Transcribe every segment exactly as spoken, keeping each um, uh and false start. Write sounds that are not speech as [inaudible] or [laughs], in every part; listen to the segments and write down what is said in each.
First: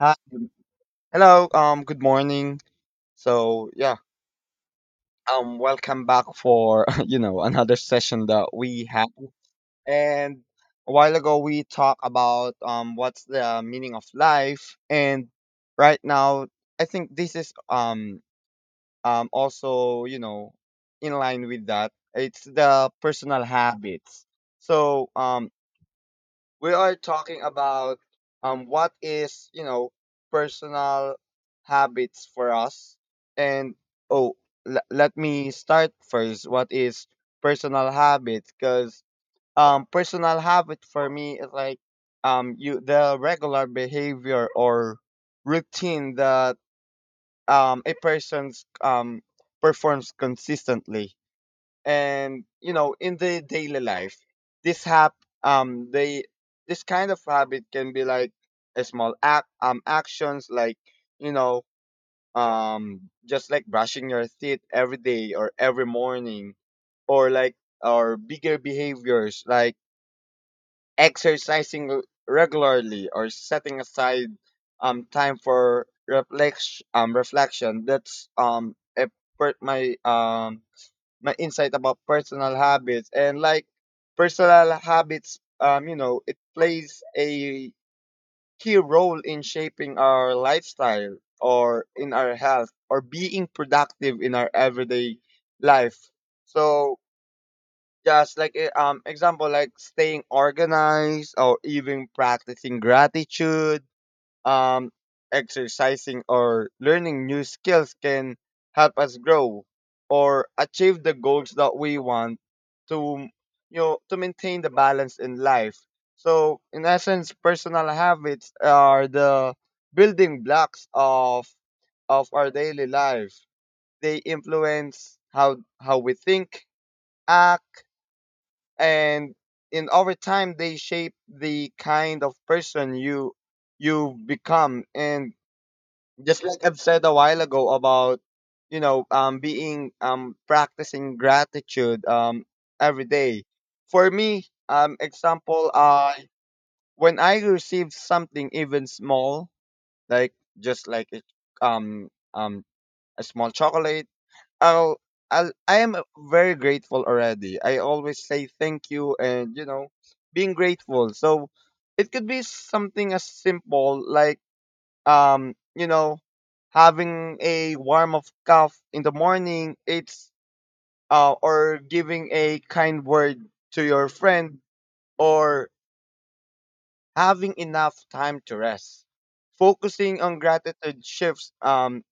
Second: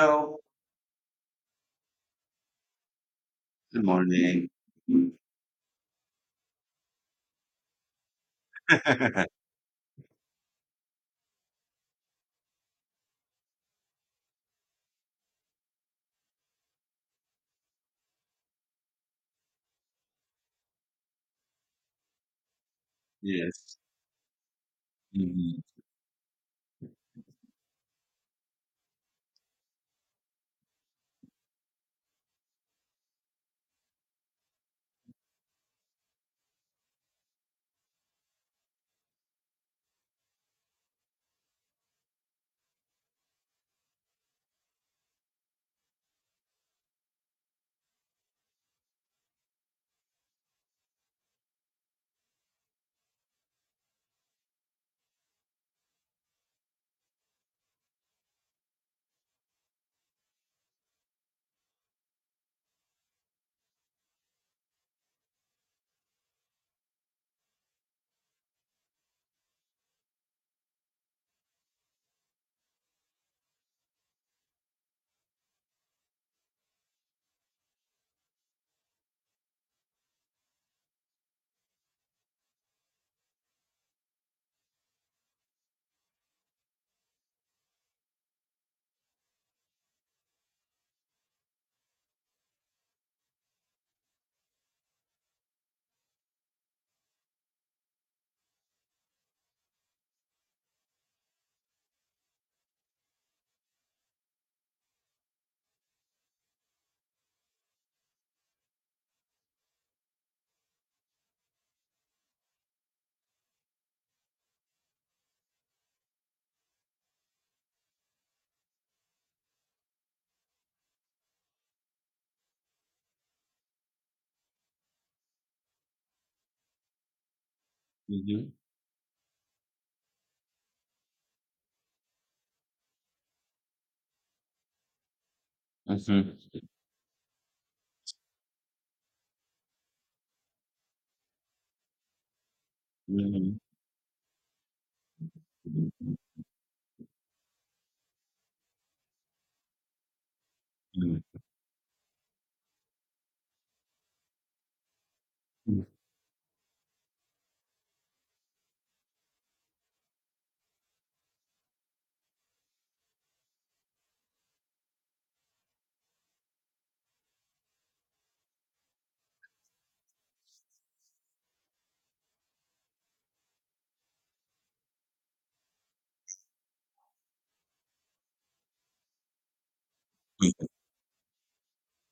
Hi. good- Hello. Um. Good morning. So Good yeah. morning. Um. Welcome back for [laughs] you know another session that we had. [laughs] And a while ago we talked about um what's the meaning of life. And right now I think this is um um also you know in line with that. It's the personal Yes. habits. So um Mhm. we are talking about um what is you know personal habits for us and oh l- let me start first what is personal habits because um personal habit for me is like um you the regular behavior or routine that um a person's um performs consistently and you know in the daily life this hap um they this kind of habit can be like a small act um actions like you know um just like brushing your teeth every day or every morning or like or bigger behaviors like exercising r- regularly or setting aside um time for reflex um reflection. That's um a part my um my insight about personal habits. And like personal habits, um you know it plays a key role in shaping our lifestyle or in our health or being productive in our everyday life. So just like eh, um example, like staying organized or even practicing gratitude, um, exercising or learning new skills can help us grow or achieve the goals that we want to, you know to maintain the balance in life. So in essence, personal habits are the building blocks of of our daily life. They influence how how we think, act, Mhm. and in over time they shape the kind of person you you become. And Mhm. just like I've said a while ago about you know um being um practicing gratitude um every day. Mhm. For me, um example, Mhm. I when I receive something, even small, like just like it, Mhm. um um a small chocolate, I'll I'll I Mhm. am very grateful already. I always say thank you and you know being grateful. So it could be something as simple like um you know having a warm of cup in the morning. It's uh or giving a kind word to your friend, or having enough time to rest. Focusing on gratitude shifts um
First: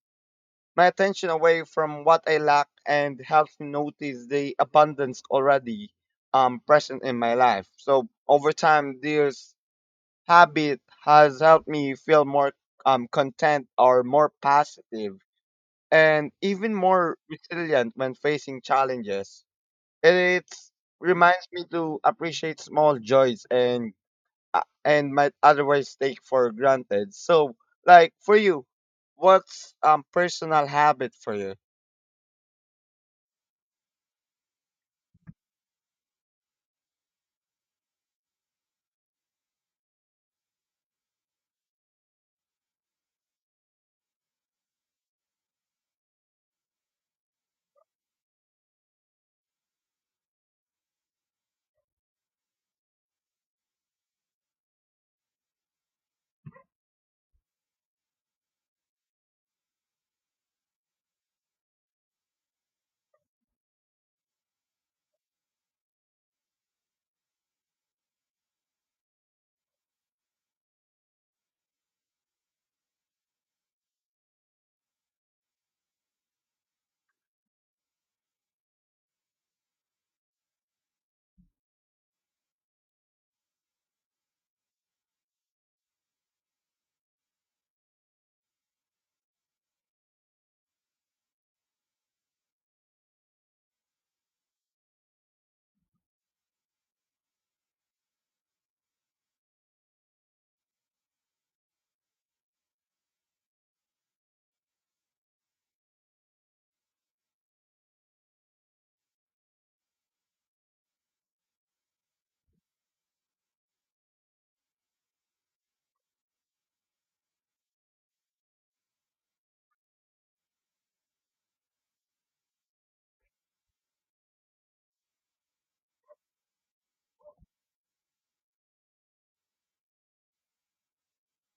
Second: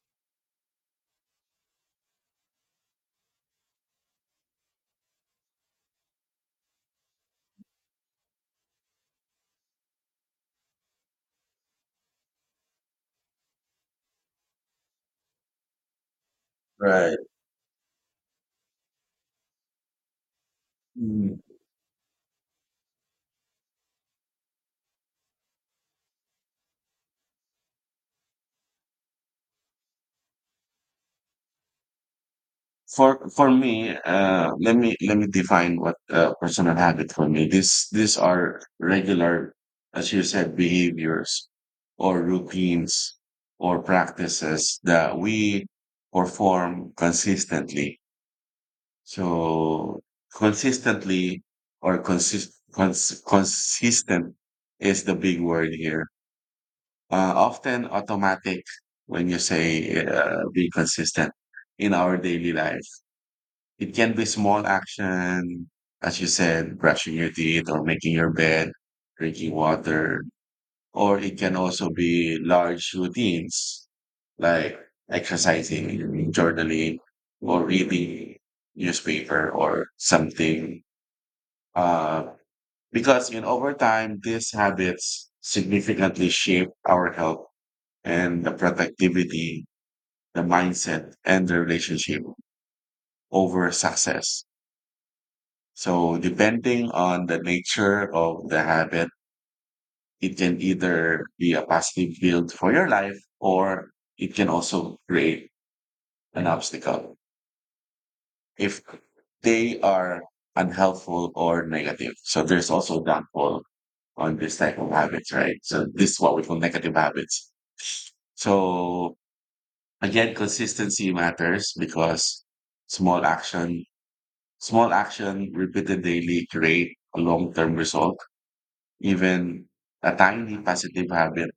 my attention away from what I lack and helps me notice the abundance already um present in my life. So over time, this habit has helped me feel more um content or more positive and even more Right. resilient when facing challenges. It Mm. reminds me to appreciate small joys and, uh, and might otherwise take for granted. So, like for you, what's um personal habit for you? For for me, uh, let me let me define what uh, personal habit for me. This these are regular, as you said, behaviors or routines or practices that we perform consistently. So consistently or consist cons consistent is the big word here. Uh, often automatic when you say uh, be consistent in our daily life. It can be small action, as you said, brushing your teeth or making your bed, drinking water, or it can also be large routines like exercising, journaling, or reading newspaper or something. Uh, because in over time, these habits significantly shape our health and the productivity, the mindset, and the relationship over success. So depending on the nature of the habit, it can either be a positive build for your life or it can also create an obstacle if they are unhelpful or negative. So there's also downfall on this type of habits, right? So this is what we call negative habits. So again, consistency matters because small action, small action repeated daily create a long-term result. Even a tiny positive habit,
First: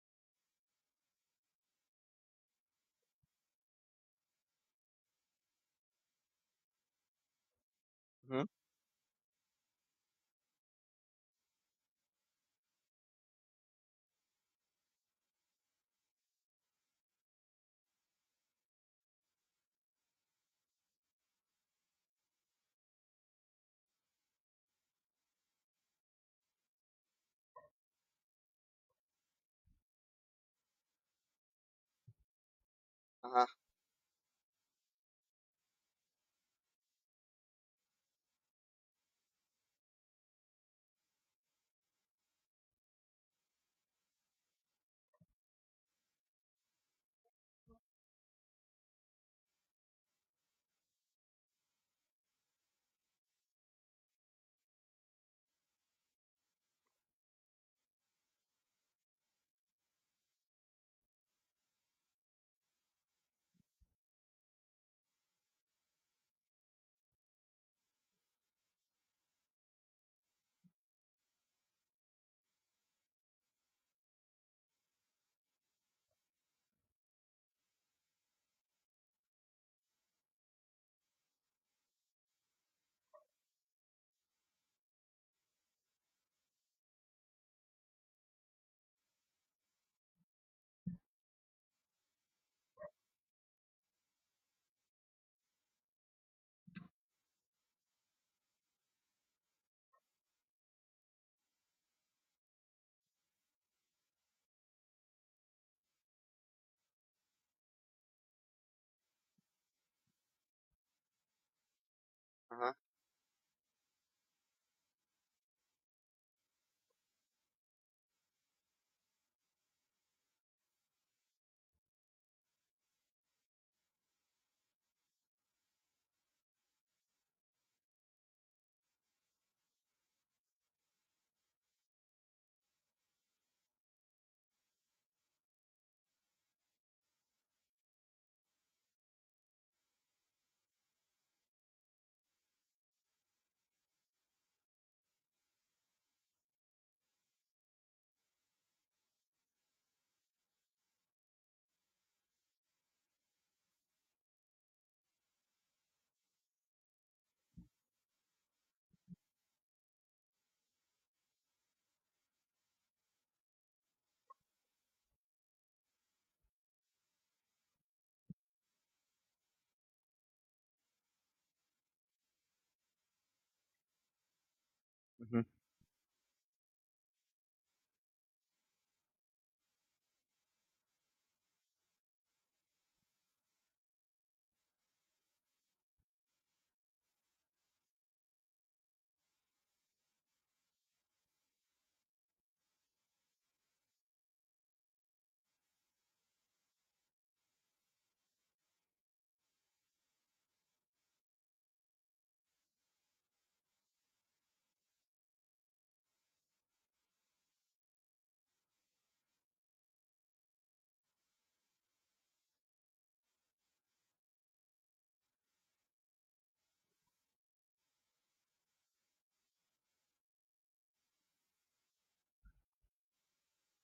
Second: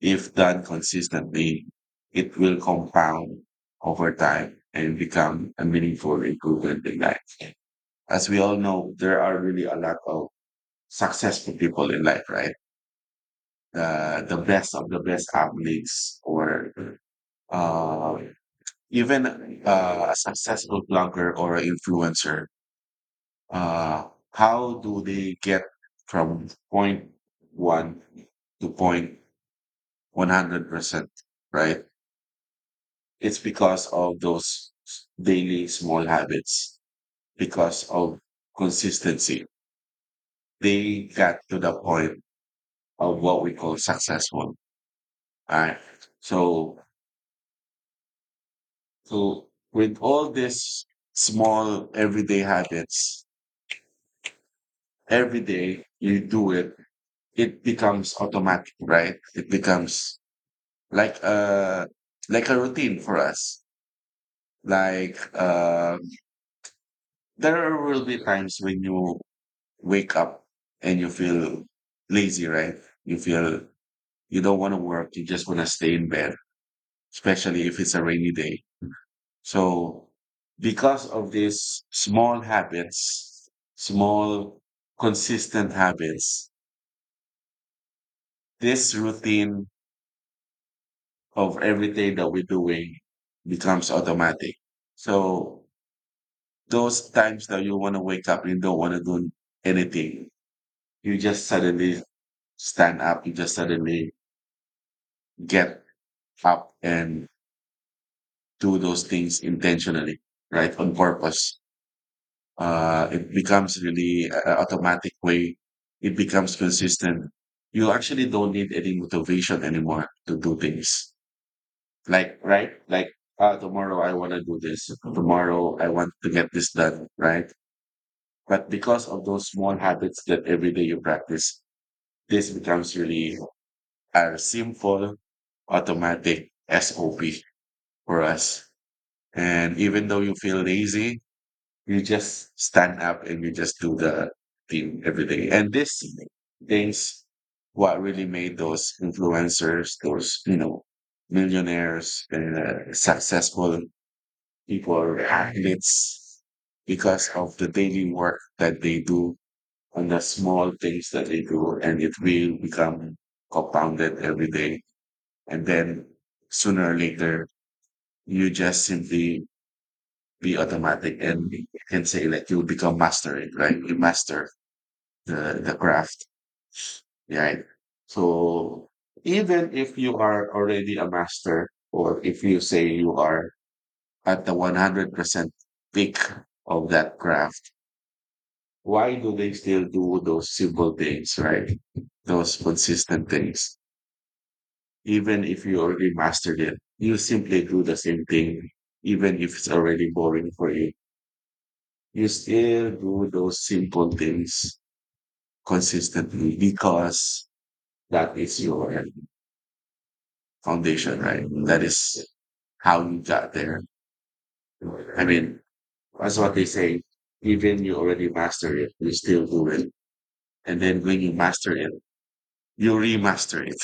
if done consistently, it will compound over time and become a meaningful improvement in life. As we Mm-hmm. all know, there are really a lot of successful people in life, right? The the best of the best athletes, or uh, even uh, a successful blogger or an influencer. Uh, how do they get from point one to point one hundred percent, right? It's Uh-huh. because of those daily small habits, because of consistency. They got to the point of what we call successful. Right? So, so with all these small everyday habits, every day you do it, it becomes automatic, right? It becomes like a like a routine for us. Like uh, there will be times when you wake up and you feel lazy, right? You feel you don't want to work. You just want to stay in bed, especially if it's a rainy day. So because of these small habits, small consistent habits, this routine of everything that we're doing becomes automatic. So those times that you want to wake up and don't want to do anything, you just suddenly stand up. You just suddenly get up and do those things intentionally, right? On purpose. Uh-huh. Uh, it becomes really a a automatic way. It becomes consistent. You actually don't need any motivation anymore to do things. Like, right? Like, ah, tomorrow I want to do this. Tomorrow I want to get this done, right? But because of those small habits that every day you practice, this becomes really a simple automatic S O P for us. And even though you feel lazy, you just stand up and you just do the thing every day. And this things what really made those influencers, those, you know, millionaires, uh, successful people, athletes, because of the daily work that they do and the small things that they do. And it will become compounded every day. And then sooner or later, you just simply be automatic and you can say like you become master it, right? You master Mm-hmm. the, the craft, right? So even if you are already a master, or if you say you are at the one hundred percent peak of that craft, why do they still do those simple things, right? Those consistent things. Even if you already mastered it, you simply do the same thing, even if it's already boring for you. You still do those simple things consistently because that is your foundation, right? That is how you got there. I mean, that's what they say. Even you already master it, you still do it. And then when you master it, you remaster it.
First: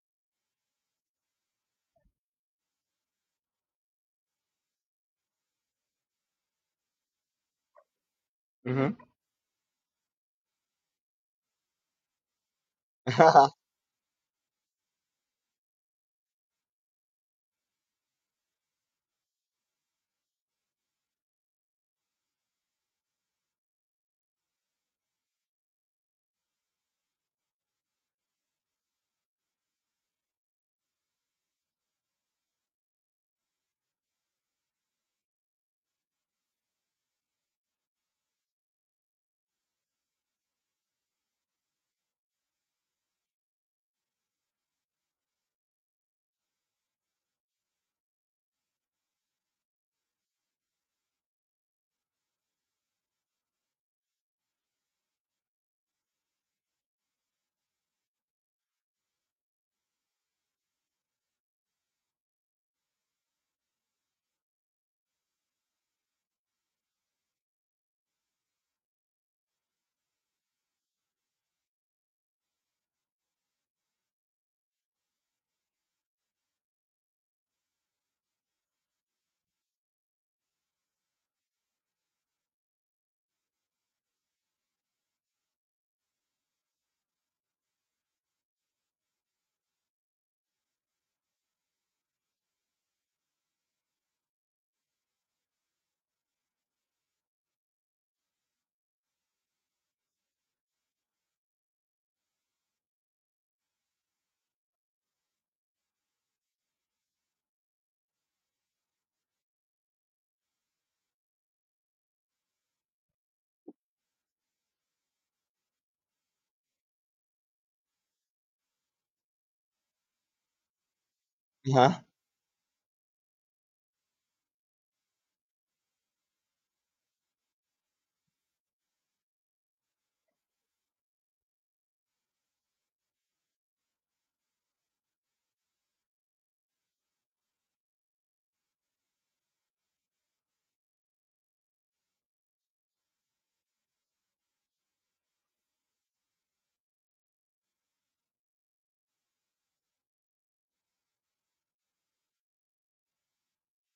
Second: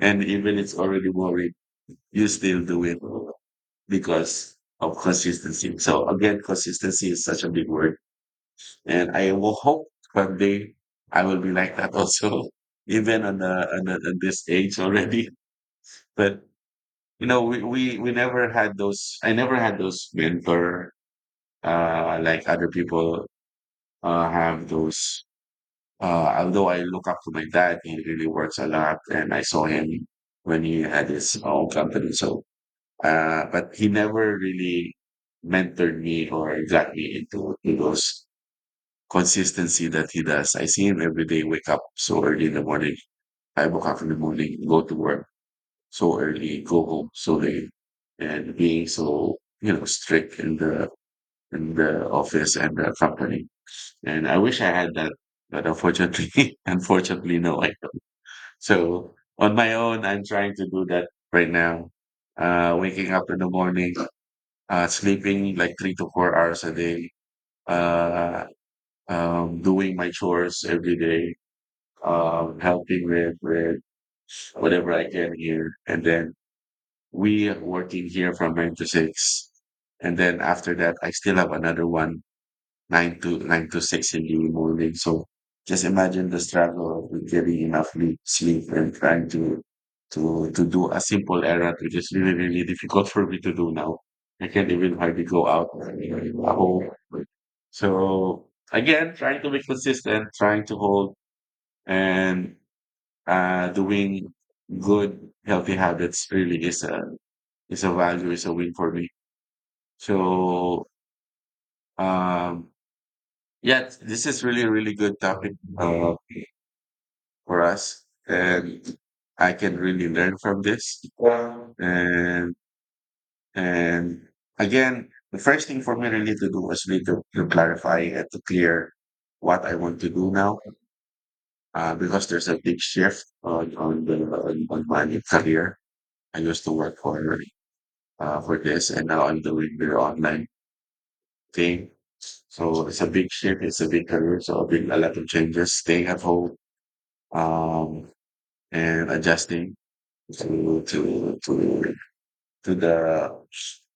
And even it's already worried, you still do it because of consistency. So again, consistency is such a big word. Mm-hmm. And I will hope one day I will be like that also, [laughs] [laughs] even on, uh-huh. the, on, the, on this age already. But you know, we, we, we never had those, I never had those mentor, uh, like other people, uh, have those, uh, although I look up to my dad, he really works a lot and I saw him when he had his own company. So, uh, but he never really mentored me or got me into, into those consistency that he does. I see him every day, wake up so early in the morning, five o'clock in the morning, go to work so early, go home so late, and being so you know strict in the in the office and the company. And I wish I had that, but unfortunately, [laughs] unfortunately, no, I don't. So on my own, I'm trying to do that right now. Uh, waking up in the morning, uh, sleeping like three to four hours a day, uh, um, doing my chores every day, um, helping with with whatever I can here, and then we are working here from nine to six. And then after that, I still have another one, nine to nine to six in the morning. So just imagine the struggle of getting enough sleep sleep and trying to to to do a simple errand, which is really, really difficult for me to do now. I can't even hardly go out at home. So again, trying to be consistent, trying to hold and uh doing good healthy habits really is a it's a value. It's a win for me. So, um, yeah, this is really, really good topic uh, for us, and I can really learn from this. And and again, the first thing for me really to do was really to, to clarify and to clear what I want to do now, uh, because there's a big shift on on the on, on my career. I used to work for uh, for this, and now I'm doing the online thing. So it's a big shift, it's a big career, so a big a lot of changes, staying at home, um, and adjusting to to to to the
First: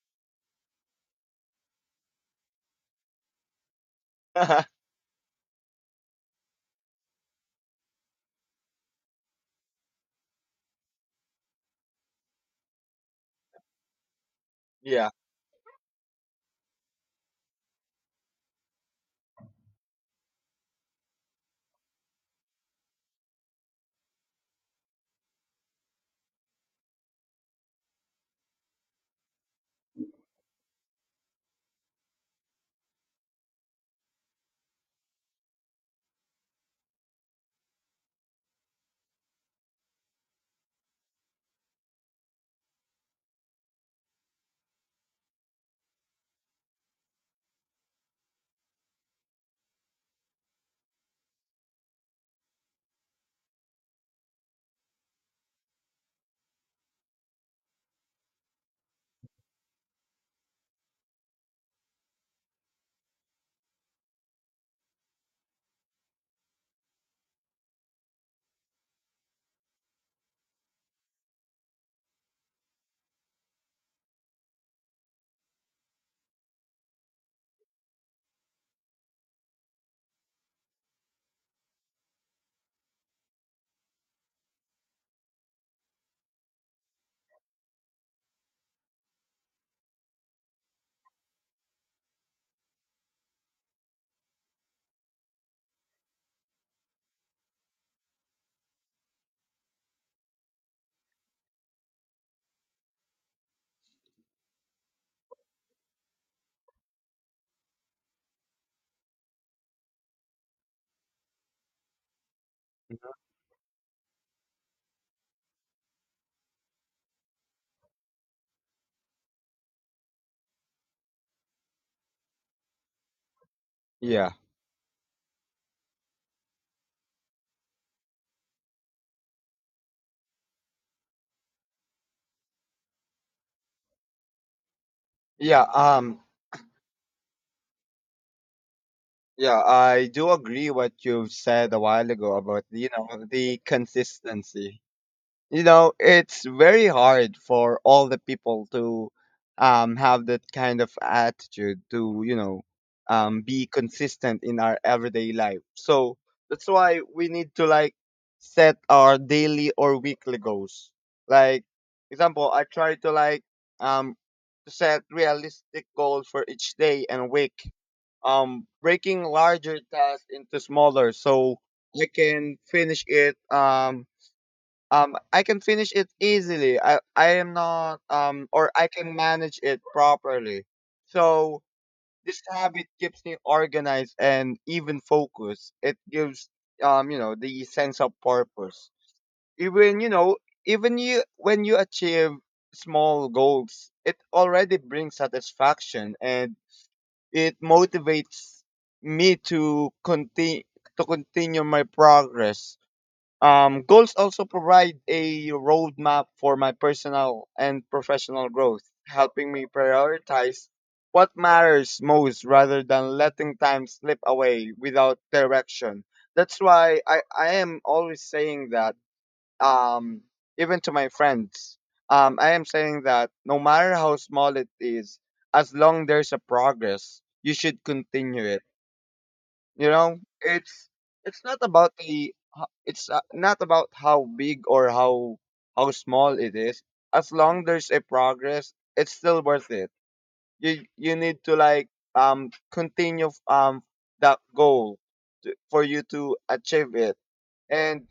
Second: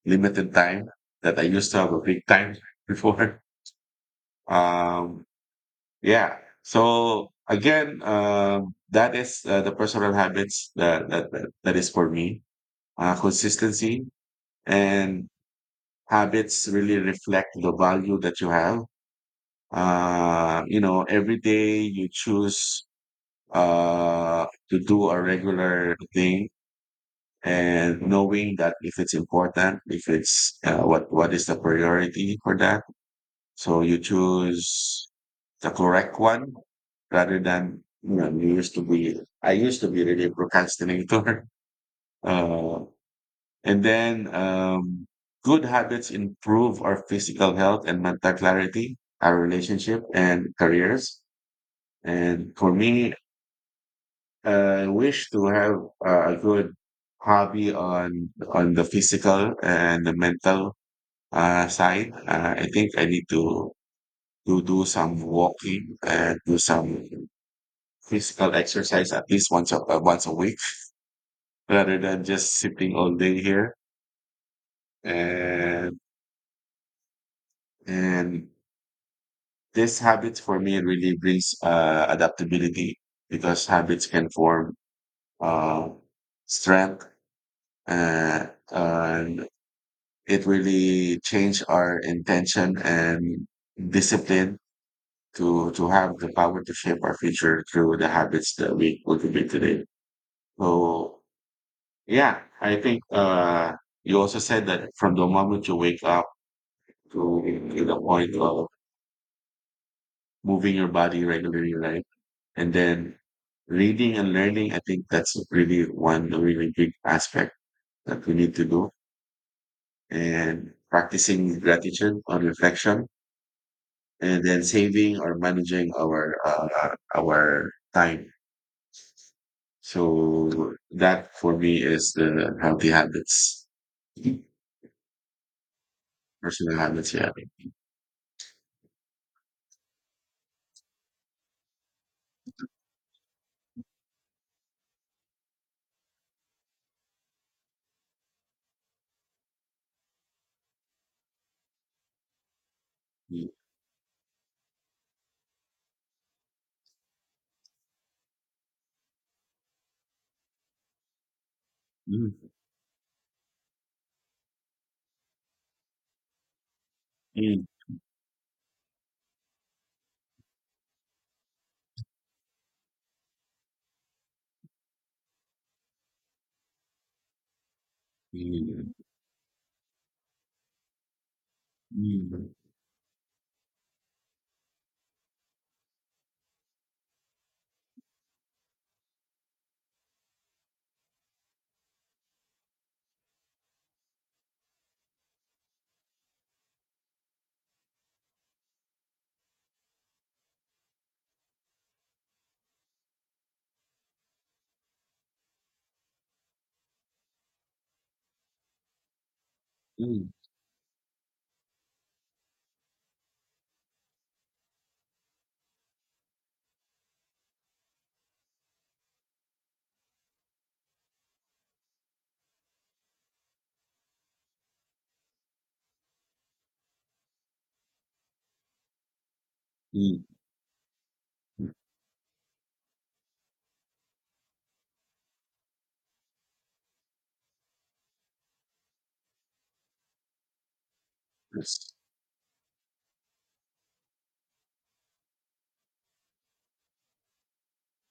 limited time that I used to have a big time [laughs] before. [laughs] Um, yeah. So again, um, that is uh, the personal habits that, that that that is for me. Uh, consistency yeah. and habits really reflect the value that you have uh, you know, every day you choose uh, to do a regular thing and knowing that if it's important, if it's uh, what what is the priority for that. So you choose the correct one rather than you know you used to be. I used to be really a procrastinator, [laughs] uh, and then um, good habits improve our physical health and mental clarity, our relationship and careers. And for me, uh, I wish to have a a good hobby on on the physical and the mental uh, side. Uh, I think I need to to do some walking and do some physical exercise at least once a uh, once a week, rather than just sitting all day here. And and this habit for me really brings uh, adaptability because habits can form uh, strength uh, and it really changed our intention and discipline to to have the power to shape our future through the habits that we cultivate today. So yeah, I think uh, you also said that from the moment you wake up to, to the point of moving your body regularly, right? And then reading and learning, I think that's really one really big aspect that we need to do. And practicing gratitude on reflection Yeah. and then saving or managing our uh, our time. So that for me is the healthy habits, Yeah. Um. personal habits. Yeah. Yeah, I do agree what you said a while ago about you know the consistency. you know it's very hard for all the people to um have that kind of attitude to you know um be consistent in our everyday life. So that's why we need to like set our daily or weekly goals. Like Mm. example, I try to like um to set realistic goals for each day and week, Mm. um breaking larger tasks into smaller so I can finish it, um um I can finish it easily. I I am not um or I Mm. can manage it properly. So this Mm. habit keeps me organized and even focused. It gives um you know the sense of purpose. Even you know even you when you achieve small goals, it already brings satisfaction and it motivates me to continue to continue my progress. Um, goals also provide a roadmap for my personal and professional growth, helping me Mm. Mm. prioritize what matters most rather than letting time slip away without direction. That's why I, I am always saying that, um, even to my friends, um, I am saying that no matter how small it is, as long there's a progress, you should continue it. You know, it's it's not Mm. about the ho- it's uh, not about how big or how how small it is. As long there's a progress, it's still worth it. You you need to like Yes. um continue um that goal to, for you to achieve it. And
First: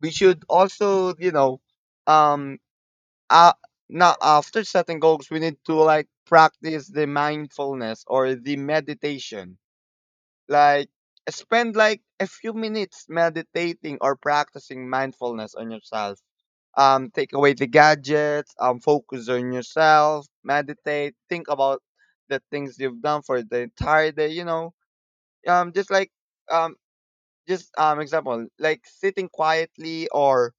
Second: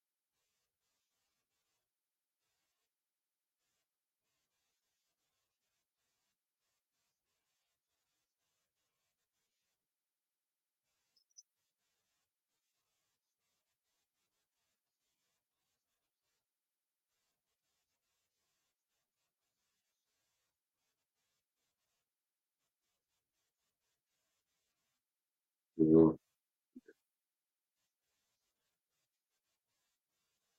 we should also you know um uh now, after setting goals, we need to like practice the mindfulness or the meditation. Like spend like a few minutes meditating or practicing mindfulness on yourself. Um, take away the gadgets, um, focus on yourself, meditate, think about the things you've done for the entire day, you know. Um, just like, So, um, just, um, example, like sitting quietly or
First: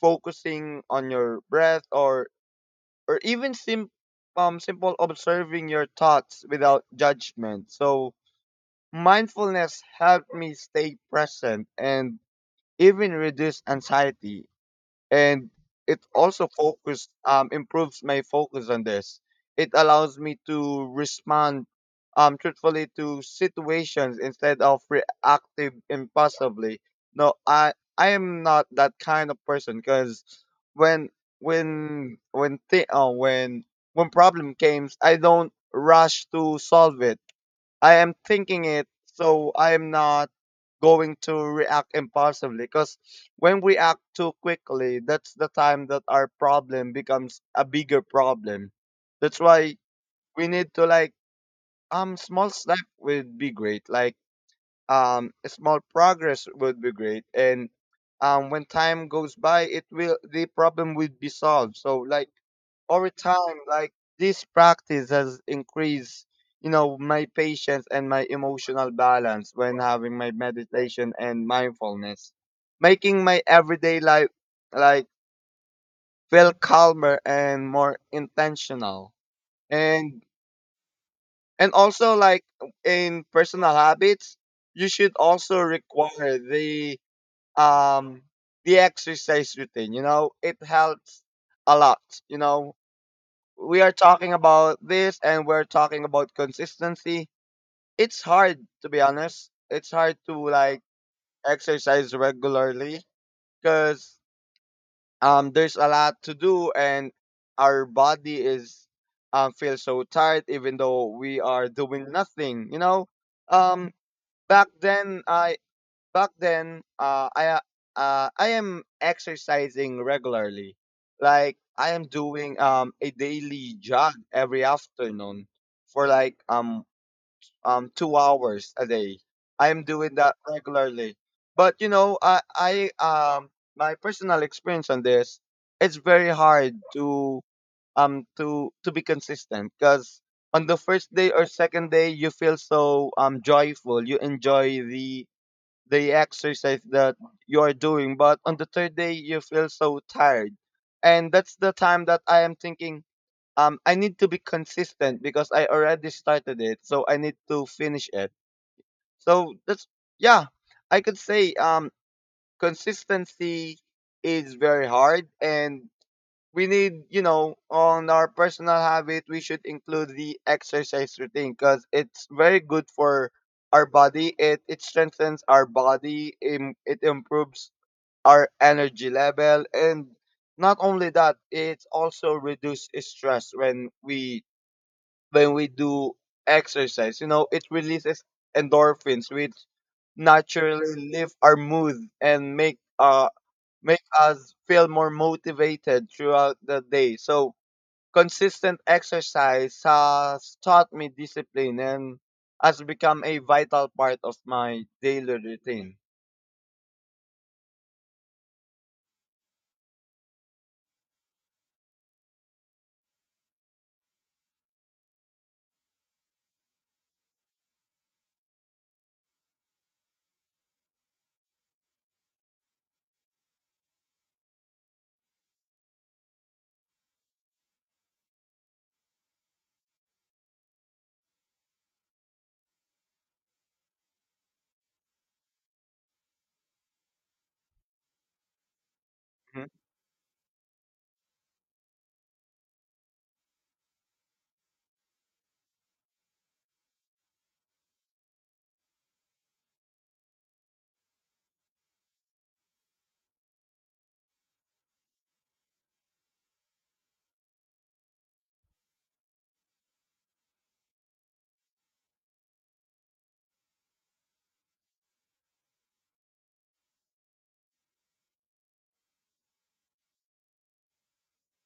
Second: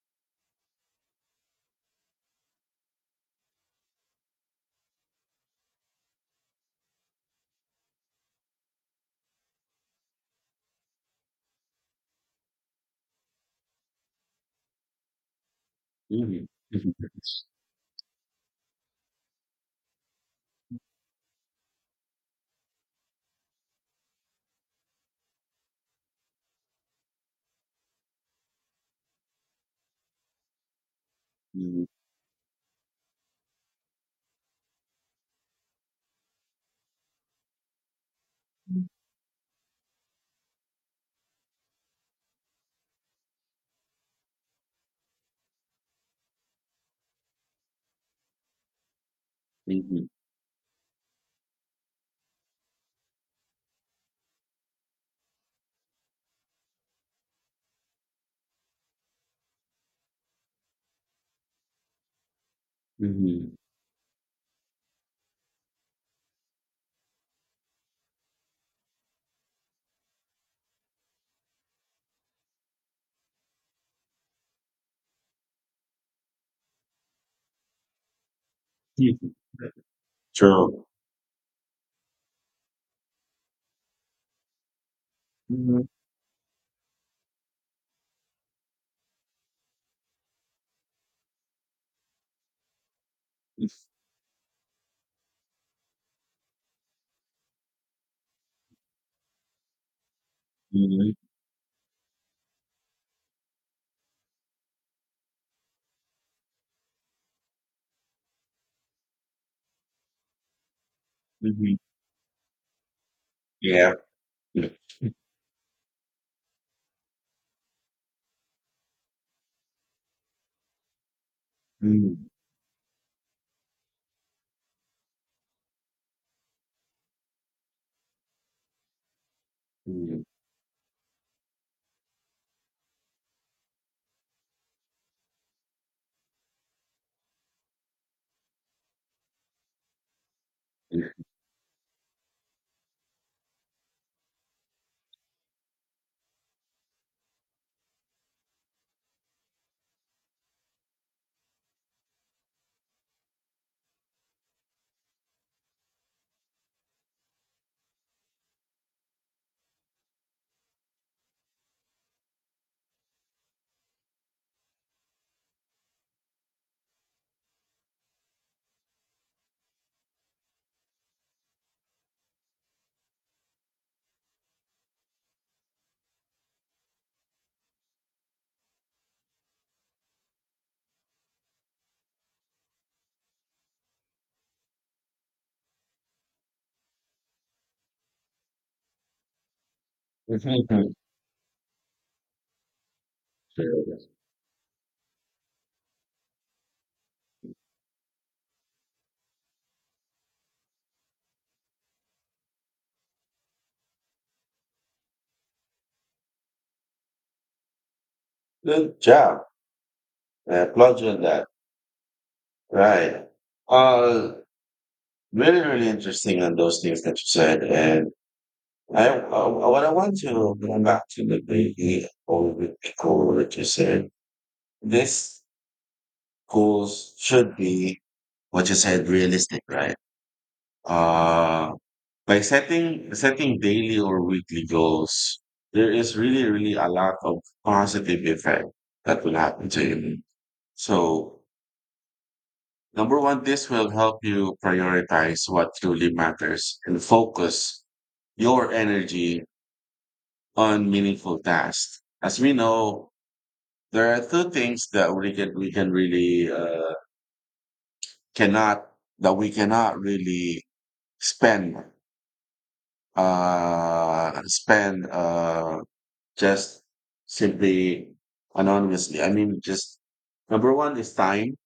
focusing on your breath, or or even sim- um, simple observing your thoughts without judgment. So mindfulness helped me stay present and even reduce anxiety. And it mm, also mm, focus mm, um, improves my focus on this. It allows me to respond, um, truthfully to situations instead of reactive impulsively. No, I I am not that kind of person because when when when thi- uh, when when problem comes, I don't rush to solve it. I am thinking mm, it, so I am not going to react impulsively, because when we act too quickly, that's the time that our problem becomes a bigger problem. That's why we need to like um small step would be great. Like um a small progress would be great and um when time goes by it will the problem will be solved. So like mm, over mm. time, like this practice has increased, you know, my patience and my emotional balance when having my meditation and mindfulness, making my everyday life like feel calmer and more intentional. And True. and also like in personal habits, you should also Mhm, require the um the exercise routine. You know, it helps a lot. You know, we are talking about this and we're talking about consistency. It's hard, to be honest. It's hard to like mhm, exercise regularly because um there's a lot to do and our body is um feels so tired even though we are mhm. doing nothing. You know, um Yeah. back then I back then uh I uh uh, I am exercising regularly. Like I am Mhm, doing um a daily jog every afternoon for like um um two hours a day. I am doing mhm, that regularly, but you know I I um my personal experience on this, it's very hard to um to to be consistent because on the first day or second day you feel so um joyful, you enjoy the the exercise that you're doing, but on the third day you feel so tired. And that's the time that I am thinking, um, I need to be consistent because I already started it, so I need to finish it. So that's, yeah, I could say um consistency is very hard and we need, you know, on our personal habit we should include the exercise routine because it's very good for our body. It it strengthens our body, im- it improves our energy level, and not only that, it also reduces stress. When we when we do exercise, you know, it releases endorphins which mhm. naturally lift our mood and make uh make us feel more motivated throughout the day. So consistent exercise has taught me discipline and has become a vital part of my daily routine. Good job. Yeah, Roger on that. Right. Uh, Really, really interesting on those things that you said. And I, uh, what I want to go back to the baby or the goal that you said, this goals should be what you said, realistic, right? Uh, by setting, setting daily or weekly goals, there is really, really a lot of positive effect that will Mhm. happen to you. So number one, this will help you prioritize what truly matters and focus your energy on meaningful tasks. As we know, there are two things that we can we can really uh, cannot that we cannot really spend uh, spend uh, just simply anonymously. I mean, just number one is time.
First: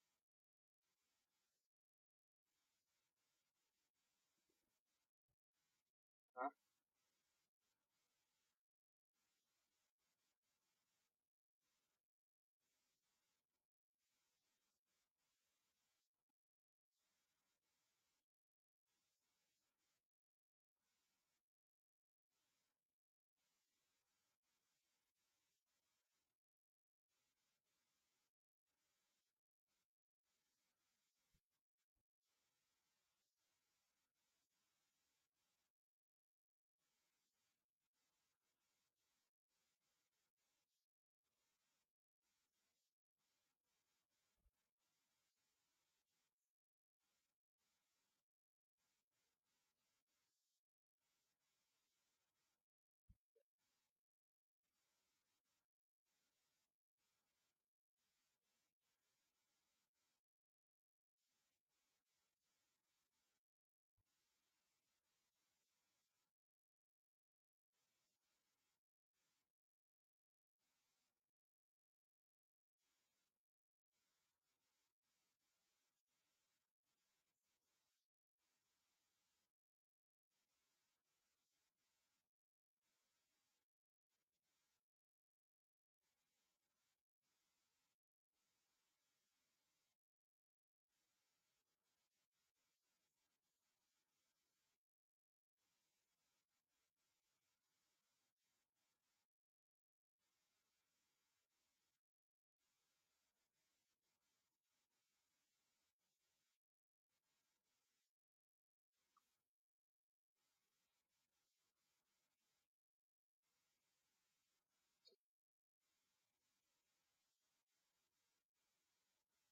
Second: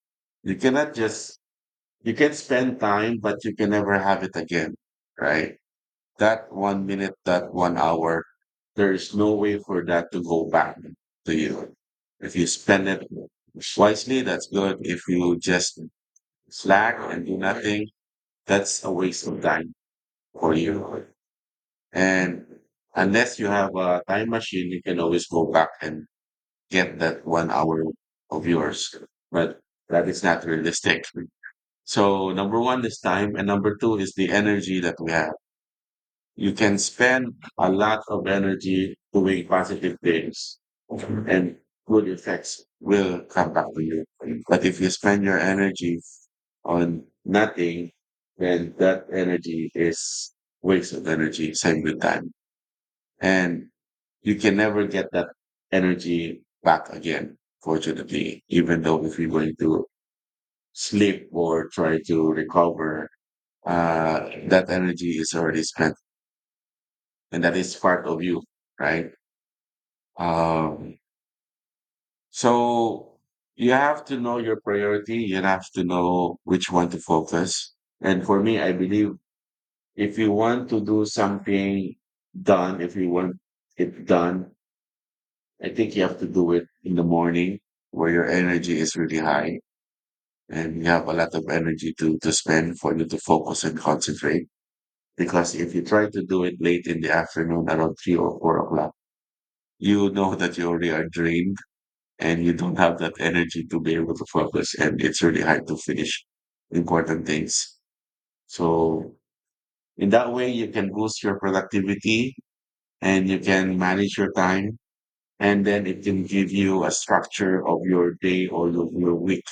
You cannot just you can spend time, but you can never have it again, right? That one minute, that one hour, there is no way for that to go back to you. If you spend it wisely, that's good. If you just slack and do nothing, that's a waste of time for you. And unless you have a time machine, you can always go back and get that one hour of yours. But that is not realistic. So number one is time, and number two is the energy that we have. You can spend a lot of energy doing positive things and good effects will come back to you. But if you spend your energy on nothing, then that energy is waste of energy, same with time. And you can never get that energy back again, fortunately, even though if you're going to sleep or try to recover, uh, that energy is already spent and that is part of you, right? Um, so you have to know your priority. You have to know which one to focus. And for me, I believe if you want to do something done, if you want it done, I think you have to do it in the morning where your energy is really high and you have a lot of energy to, to spend for you to focus and concentrate. Because if you try to do it late in the afternoon around three or four o'clock, you know [laughs] that you already are drained and you don't have that energy to be able to focus, and it's really hard to finish important things. So in that way you can boost your productivity and you can manage your time, and then it can give you a structure of your day or your, your week,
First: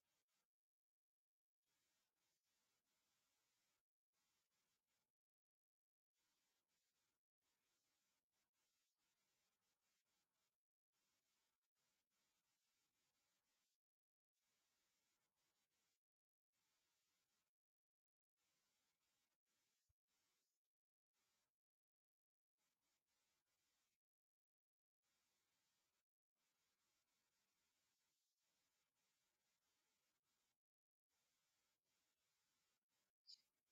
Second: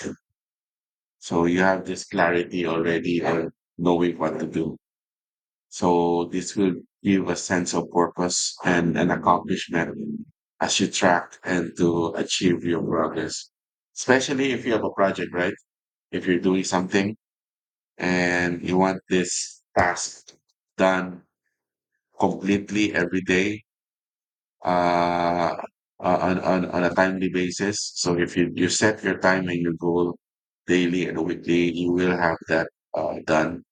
so you have this clarity already, or knowing what to do. So this will give a sense of purpose and an accomplishment as you track and to achieve your progress, especially if you have a project, right? If you're doing something and you want this task done completely every day, uh, uh, on, on, on a timely basis. So if you, you set your time and your goal daily and weekly, you will have that uh, done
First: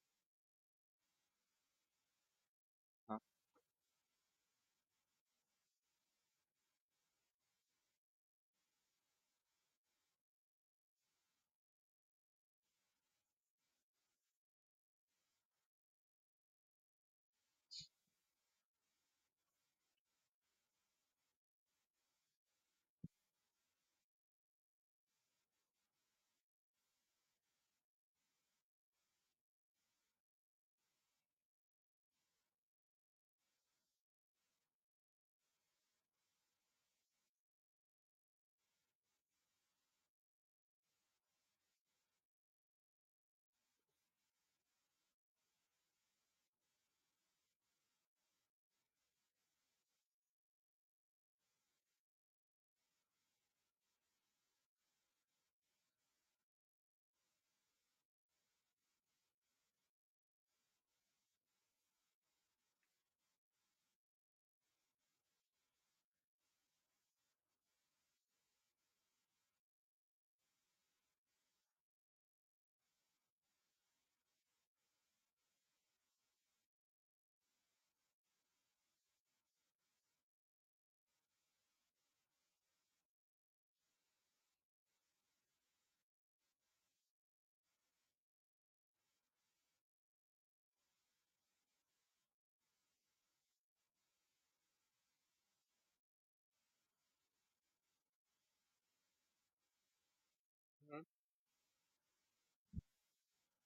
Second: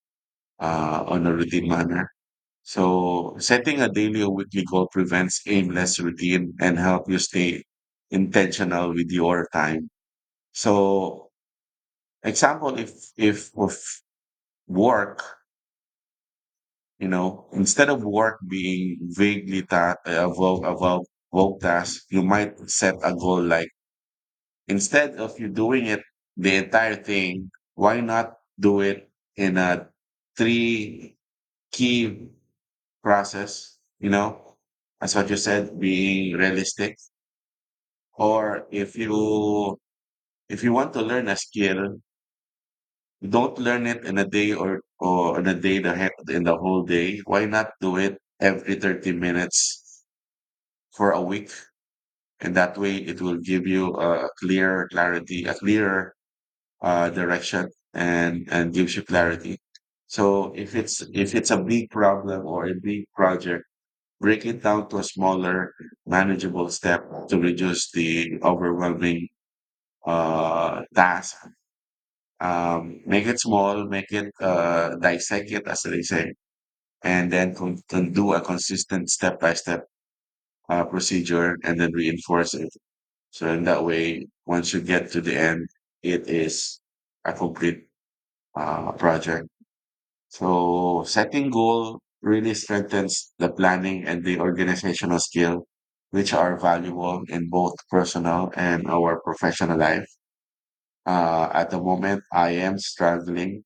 uh, on a routine manner. So setting a daily or weekly goal prevents aimless routine and help you stay intentional with your time. So example, if, if, of work. You know, instead of work being vaguely ta- about about about tasks, you might set a goal like, instead of you doing it the entire thing, why not do it in a three key process? You know, as what you said, being realistic. Or if you if you want to learn a skill, don't learn it in a day or or in a day the he- in the whole day. Why not do it every thirty minutes for a week. And that way it will give you a clear clarity, a clearer uh, direction, and, and gives you clarity. So if it's, if it's a big problem or a big project, break it down to a smaller manageable step to reduce the overwhelming uh, task. Um, make it small, make it, uh, dissect it as they say, and then con- con- do a consistent step by step uh, procedure, and then reinforce it. So in that way, once you get to the end, it is a complete uh, project. So setting goal really strengthens the planning and the organizational skill, which are valuable in both personal and our professional life. Mhm. Uh, at the moment, I am struggling,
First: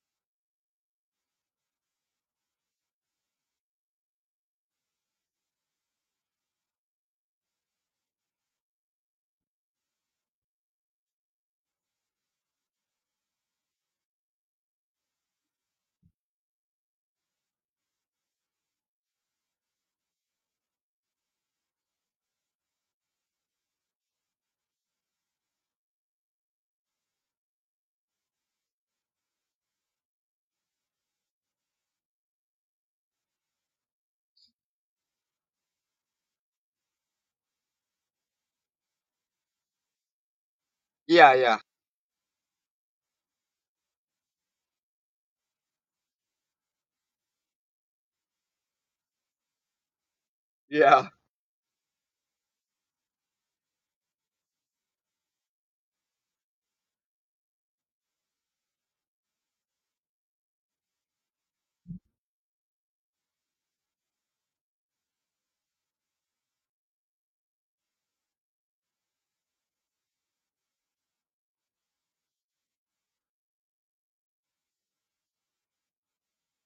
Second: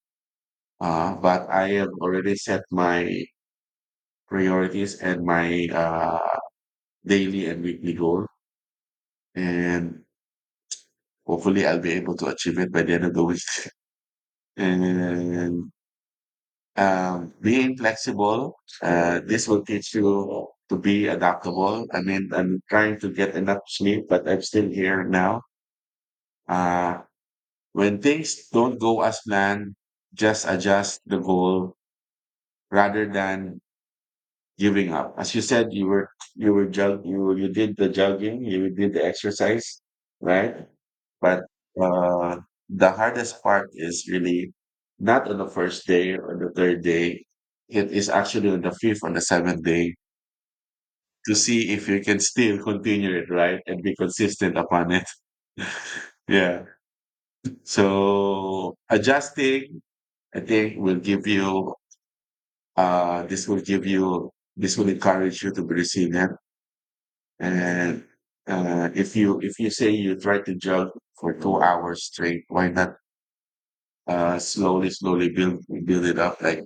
uh, but I have already set my priorities and my uh, daily and weekly goal, and hopefully I'll be able to achieve it by the end of the week. [laughs] And um, being flexible. Uh, this will teach you to be adaptable. I mean, I'm trying to get enough sleep, but I'm still here now. Uh, when things don't go as planned, just adjust the goal rather than giving up. As you said, you were you were jog you were- you did the jogging, you did the exercise, right? Yeah, But yeah, uh, the hardest part is really not on the first day or the third day. It is actually on the fifth or the seventh day, yeah. to see if you can still continue it, right? And be consistent upon it. [laughs] Yeah. So adjusting, I think, will give you, uh, this will give you, this will encourage you to be resilient. And uh, if you if you say you try to jog for two hours straight, why not uh, slowly, slowly build build it up? Like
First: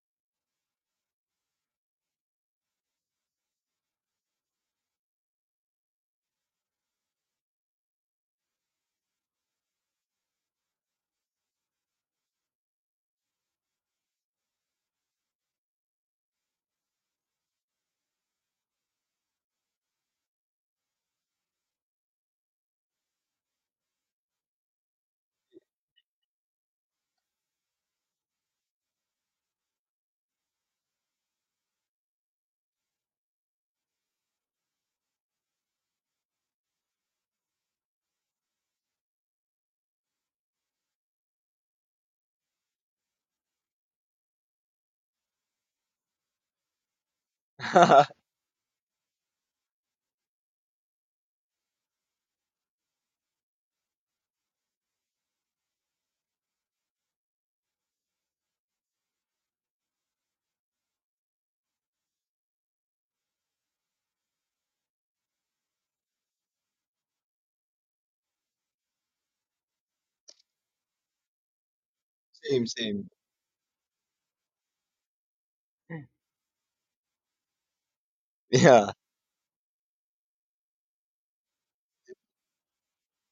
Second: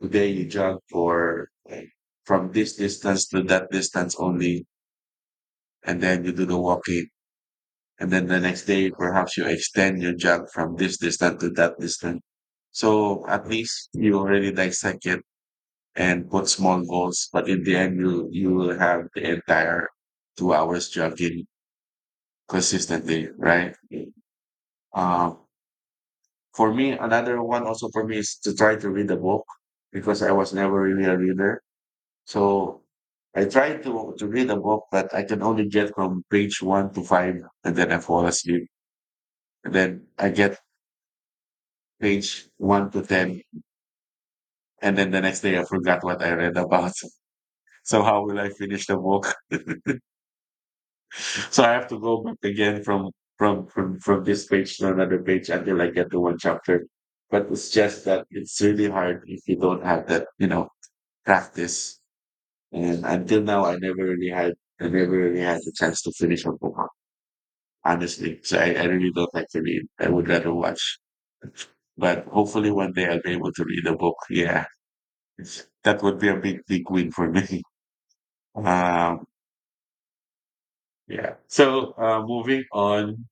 today, you jog for like, from this distance to that distance only, and then you do the walking, and then the next day perhaps you extend your jog from this distance to that distance. So at least you already dissect it and put small goals, but in the end, you you will have the entire two hours jogging consistently, right? Um, for me, another one also for me is to try to read a book because I was never really a reader. So I try to to read a book, but I can only get from page one to five, and then I fall asleep. And then I get page one to ten, and then the next day I forgot what I read about. [laughs] So how [laughs] will I finish the book? So I have to go back again from from from from this page to another page until I get to one chapter. But it's just that it's really hard if you don't have that, you know, practice. And until now, I never really had, I never really had the chance to finish a book, honestly. So I, I really don't like to read. I would rather watch. But same, hopefully one day same. I'll be able to read a book. Yeah, it's- that would be a big, big win for me. [laughs] Yeah. Um, yeah. So uh, moving on.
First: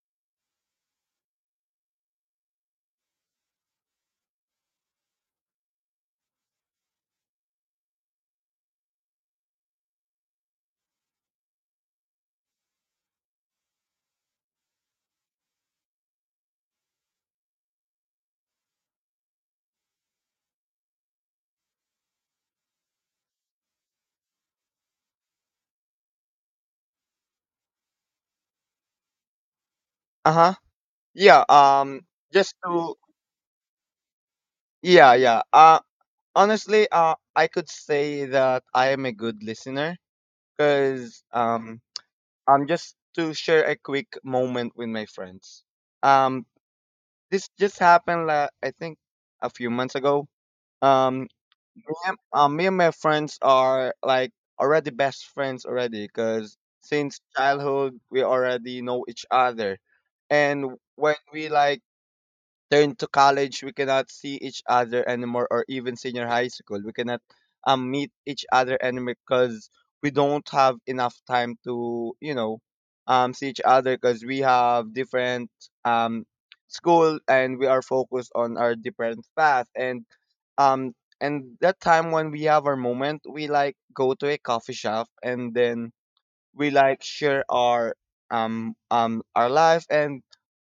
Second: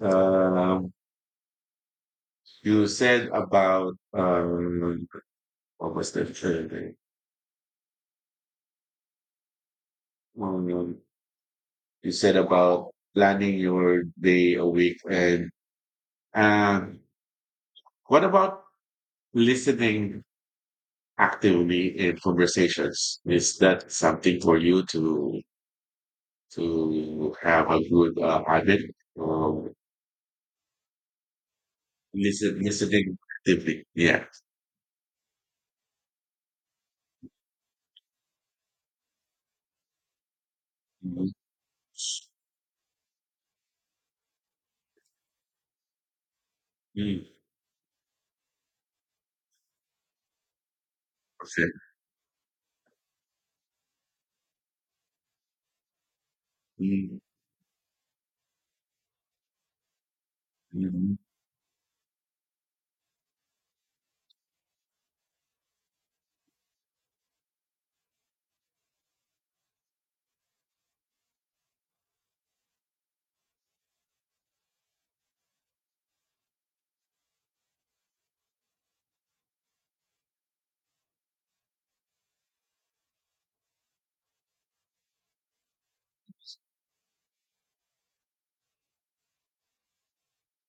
Um, You said about um, what was the third thing? Um, you said about planning your day a week, and um, what about listening actively in conversations? Is that something for you to to have a good uh, habit? Um, Uh huh. Yeah. Um. Just listen, to. listening actively. Yeah. Yeah, yeah. Uh, honestly, uh, I could say that I am a good listener. Cause Mhm. um, I'm just to share a quick moment with my friends. Um, Mm. This just happened, la I think, a few months ago. Um, Okay. Me and, um, me and my friends are like already best friends already because since Mm. childhood we already know each other. And when Mhm. we like turn to college, we cannot see each other anymore, or even senior high school, we cannot um, meet each other anymore because we don't have enough time to, you know, um, see each other because we have different um, school and we are focused on our different path. And um, and that time when we have our moment, we like go to a coffee shop and then we like share our um um our life, and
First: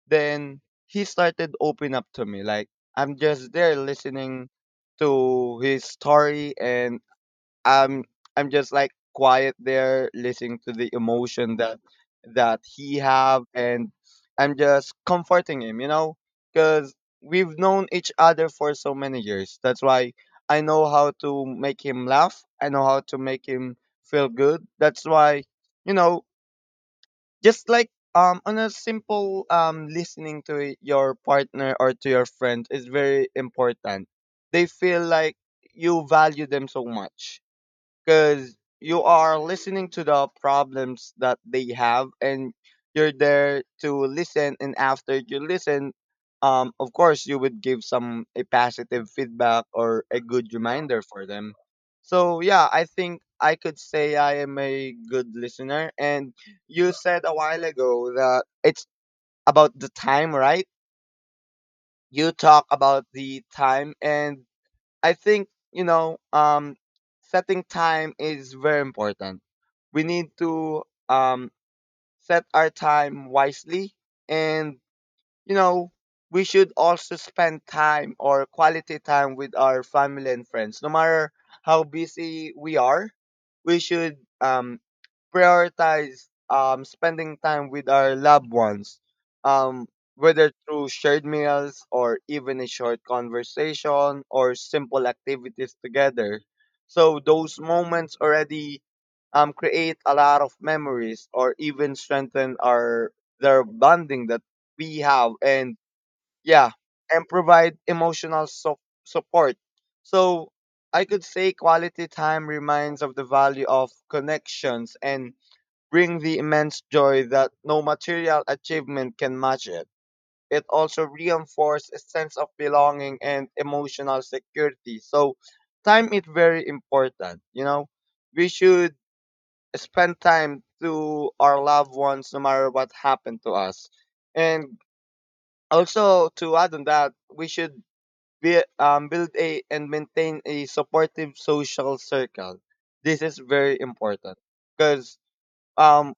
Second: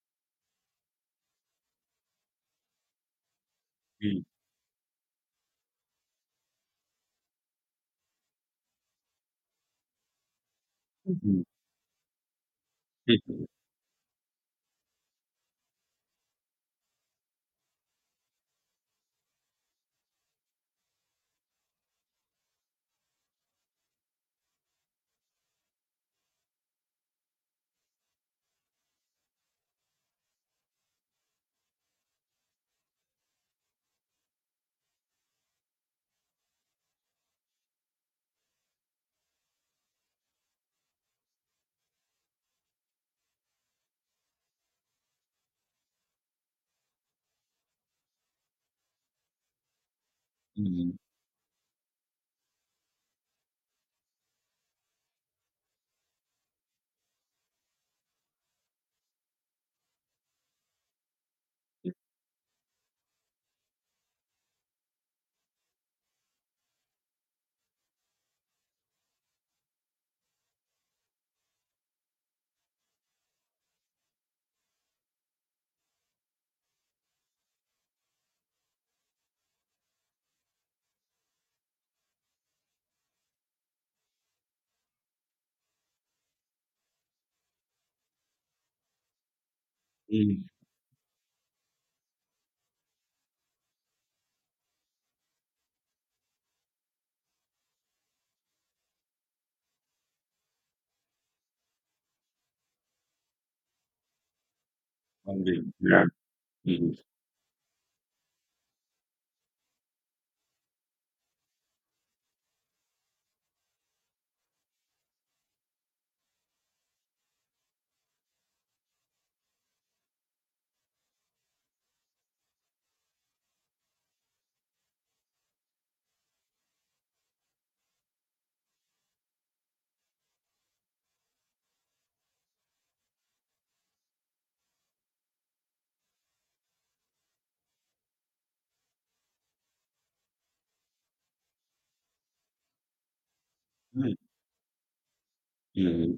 then he started open up to me. Like, I'm just there Mm. listening to his story and I'm I'm just like quiet there listening to the Mhm. emotion that that he have, and I'm just comforting him, you know? Cuz we've known each other for so many years. That's why I know how to make him laugh. I know how to make him feel good. That's why you know just like um on a simple um listening to your partner or to your friend is very important. They feel like you value them so much because you are listening to the problems that they have, and you're there to listen. And after you listen, um of course you would give some a positive feedback or a good Mhm. reminder for them. So yeah, I think I could say I am a good listener. And you said a while ago that it's about the time, right? You talk about the time. And I think, you know, um, setting time is very important. We need to um, set our time wisely. And, you know, we should also spend time or quality time with our family and friends. No matter how busy we are, we should um, prioritize um, spending time with our loved ones, um, Mhm. whether through shared meals or even a short conversation or simple activities together. So those moments already um, create a lot of memories or even strengthen our their bonding that we have. Mhm. And Yeah. yeah, and provide emotional so- support. So I could say quality time reminds of the value of connections and bring the immense joy that no material achievement can match it. It also reinforces a sense of belonging and emotional security. So, time is very important. You know, we should spend time to our loved ones no matter what happened to us. And also, to add on that, we should be, um, build a and maintain a supportive social circle. This is very Mhm. important because um Mhm,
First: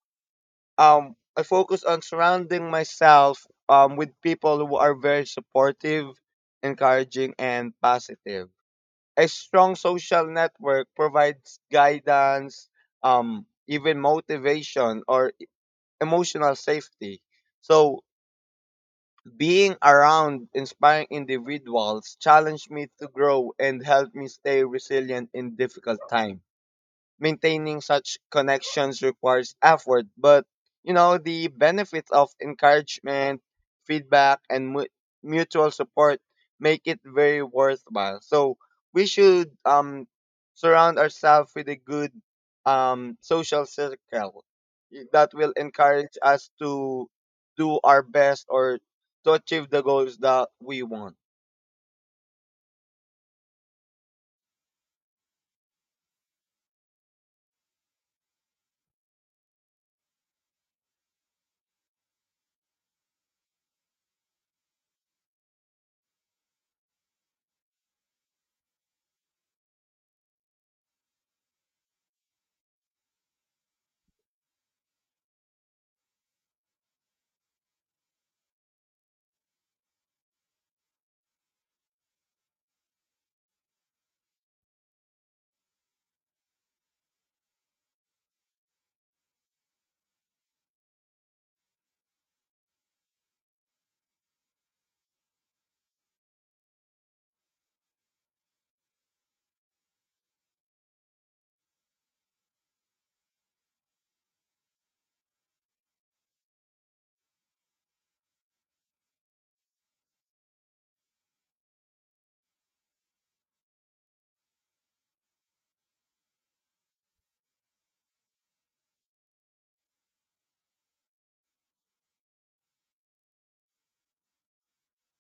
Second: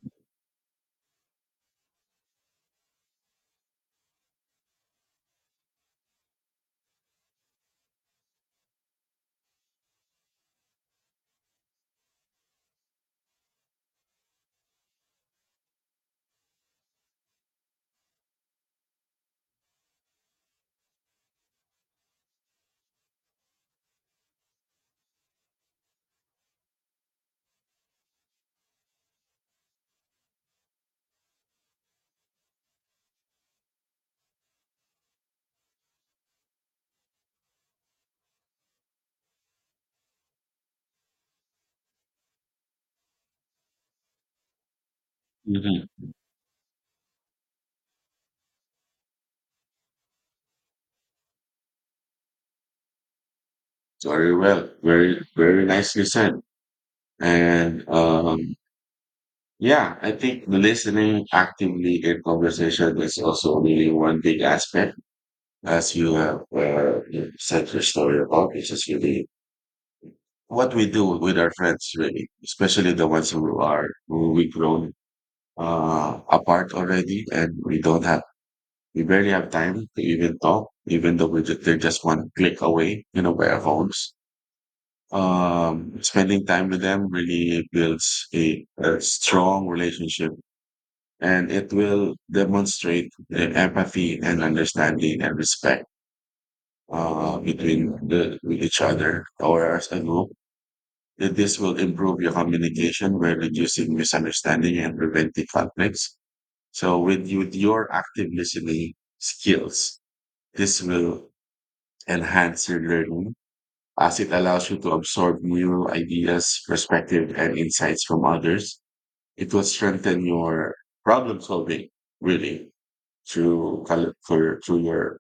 um I focus on surrounding myself um with people who are very supportive, encouraging and positive. A strong social network provides guidance, um even motivation or e, emotional safety. So being around inspiring individuals challenged me to grow and helped me stay resilient in difficult times. Maintaining such connections requires effort, but you know, the benefits of encouragement, feedback, and mu- mutual support make it very worthwhile. So we should um, surround ourselves with a good um, social circle that will mhm. encourage us to do our best or to achieve the goals that we want. Very well, very very nicely said. And um, yeah, I think the listening actively in conversation is also really one big aspect, as you have uh, said your story about. It's just really what we do with our friends, really, especially the ones who are who we've grown uh, apart already, and we don't have. We barely have time to even talk, even though we ju- they're just one click away, you know, by our phones. Um, spending time with them really builds a, a strong relationship, and it will demonstrate the empathy and understanding and respect uh, between the with each other or as a group. That This will improve your communication by reducing misunderstanding and preventing conflicts. So with, with your active listening skills, this will enhance your learning, as it allows you to absorb new ideas, perspective, and insights from others. It will strengthen your problem solving, really, through col- for, through your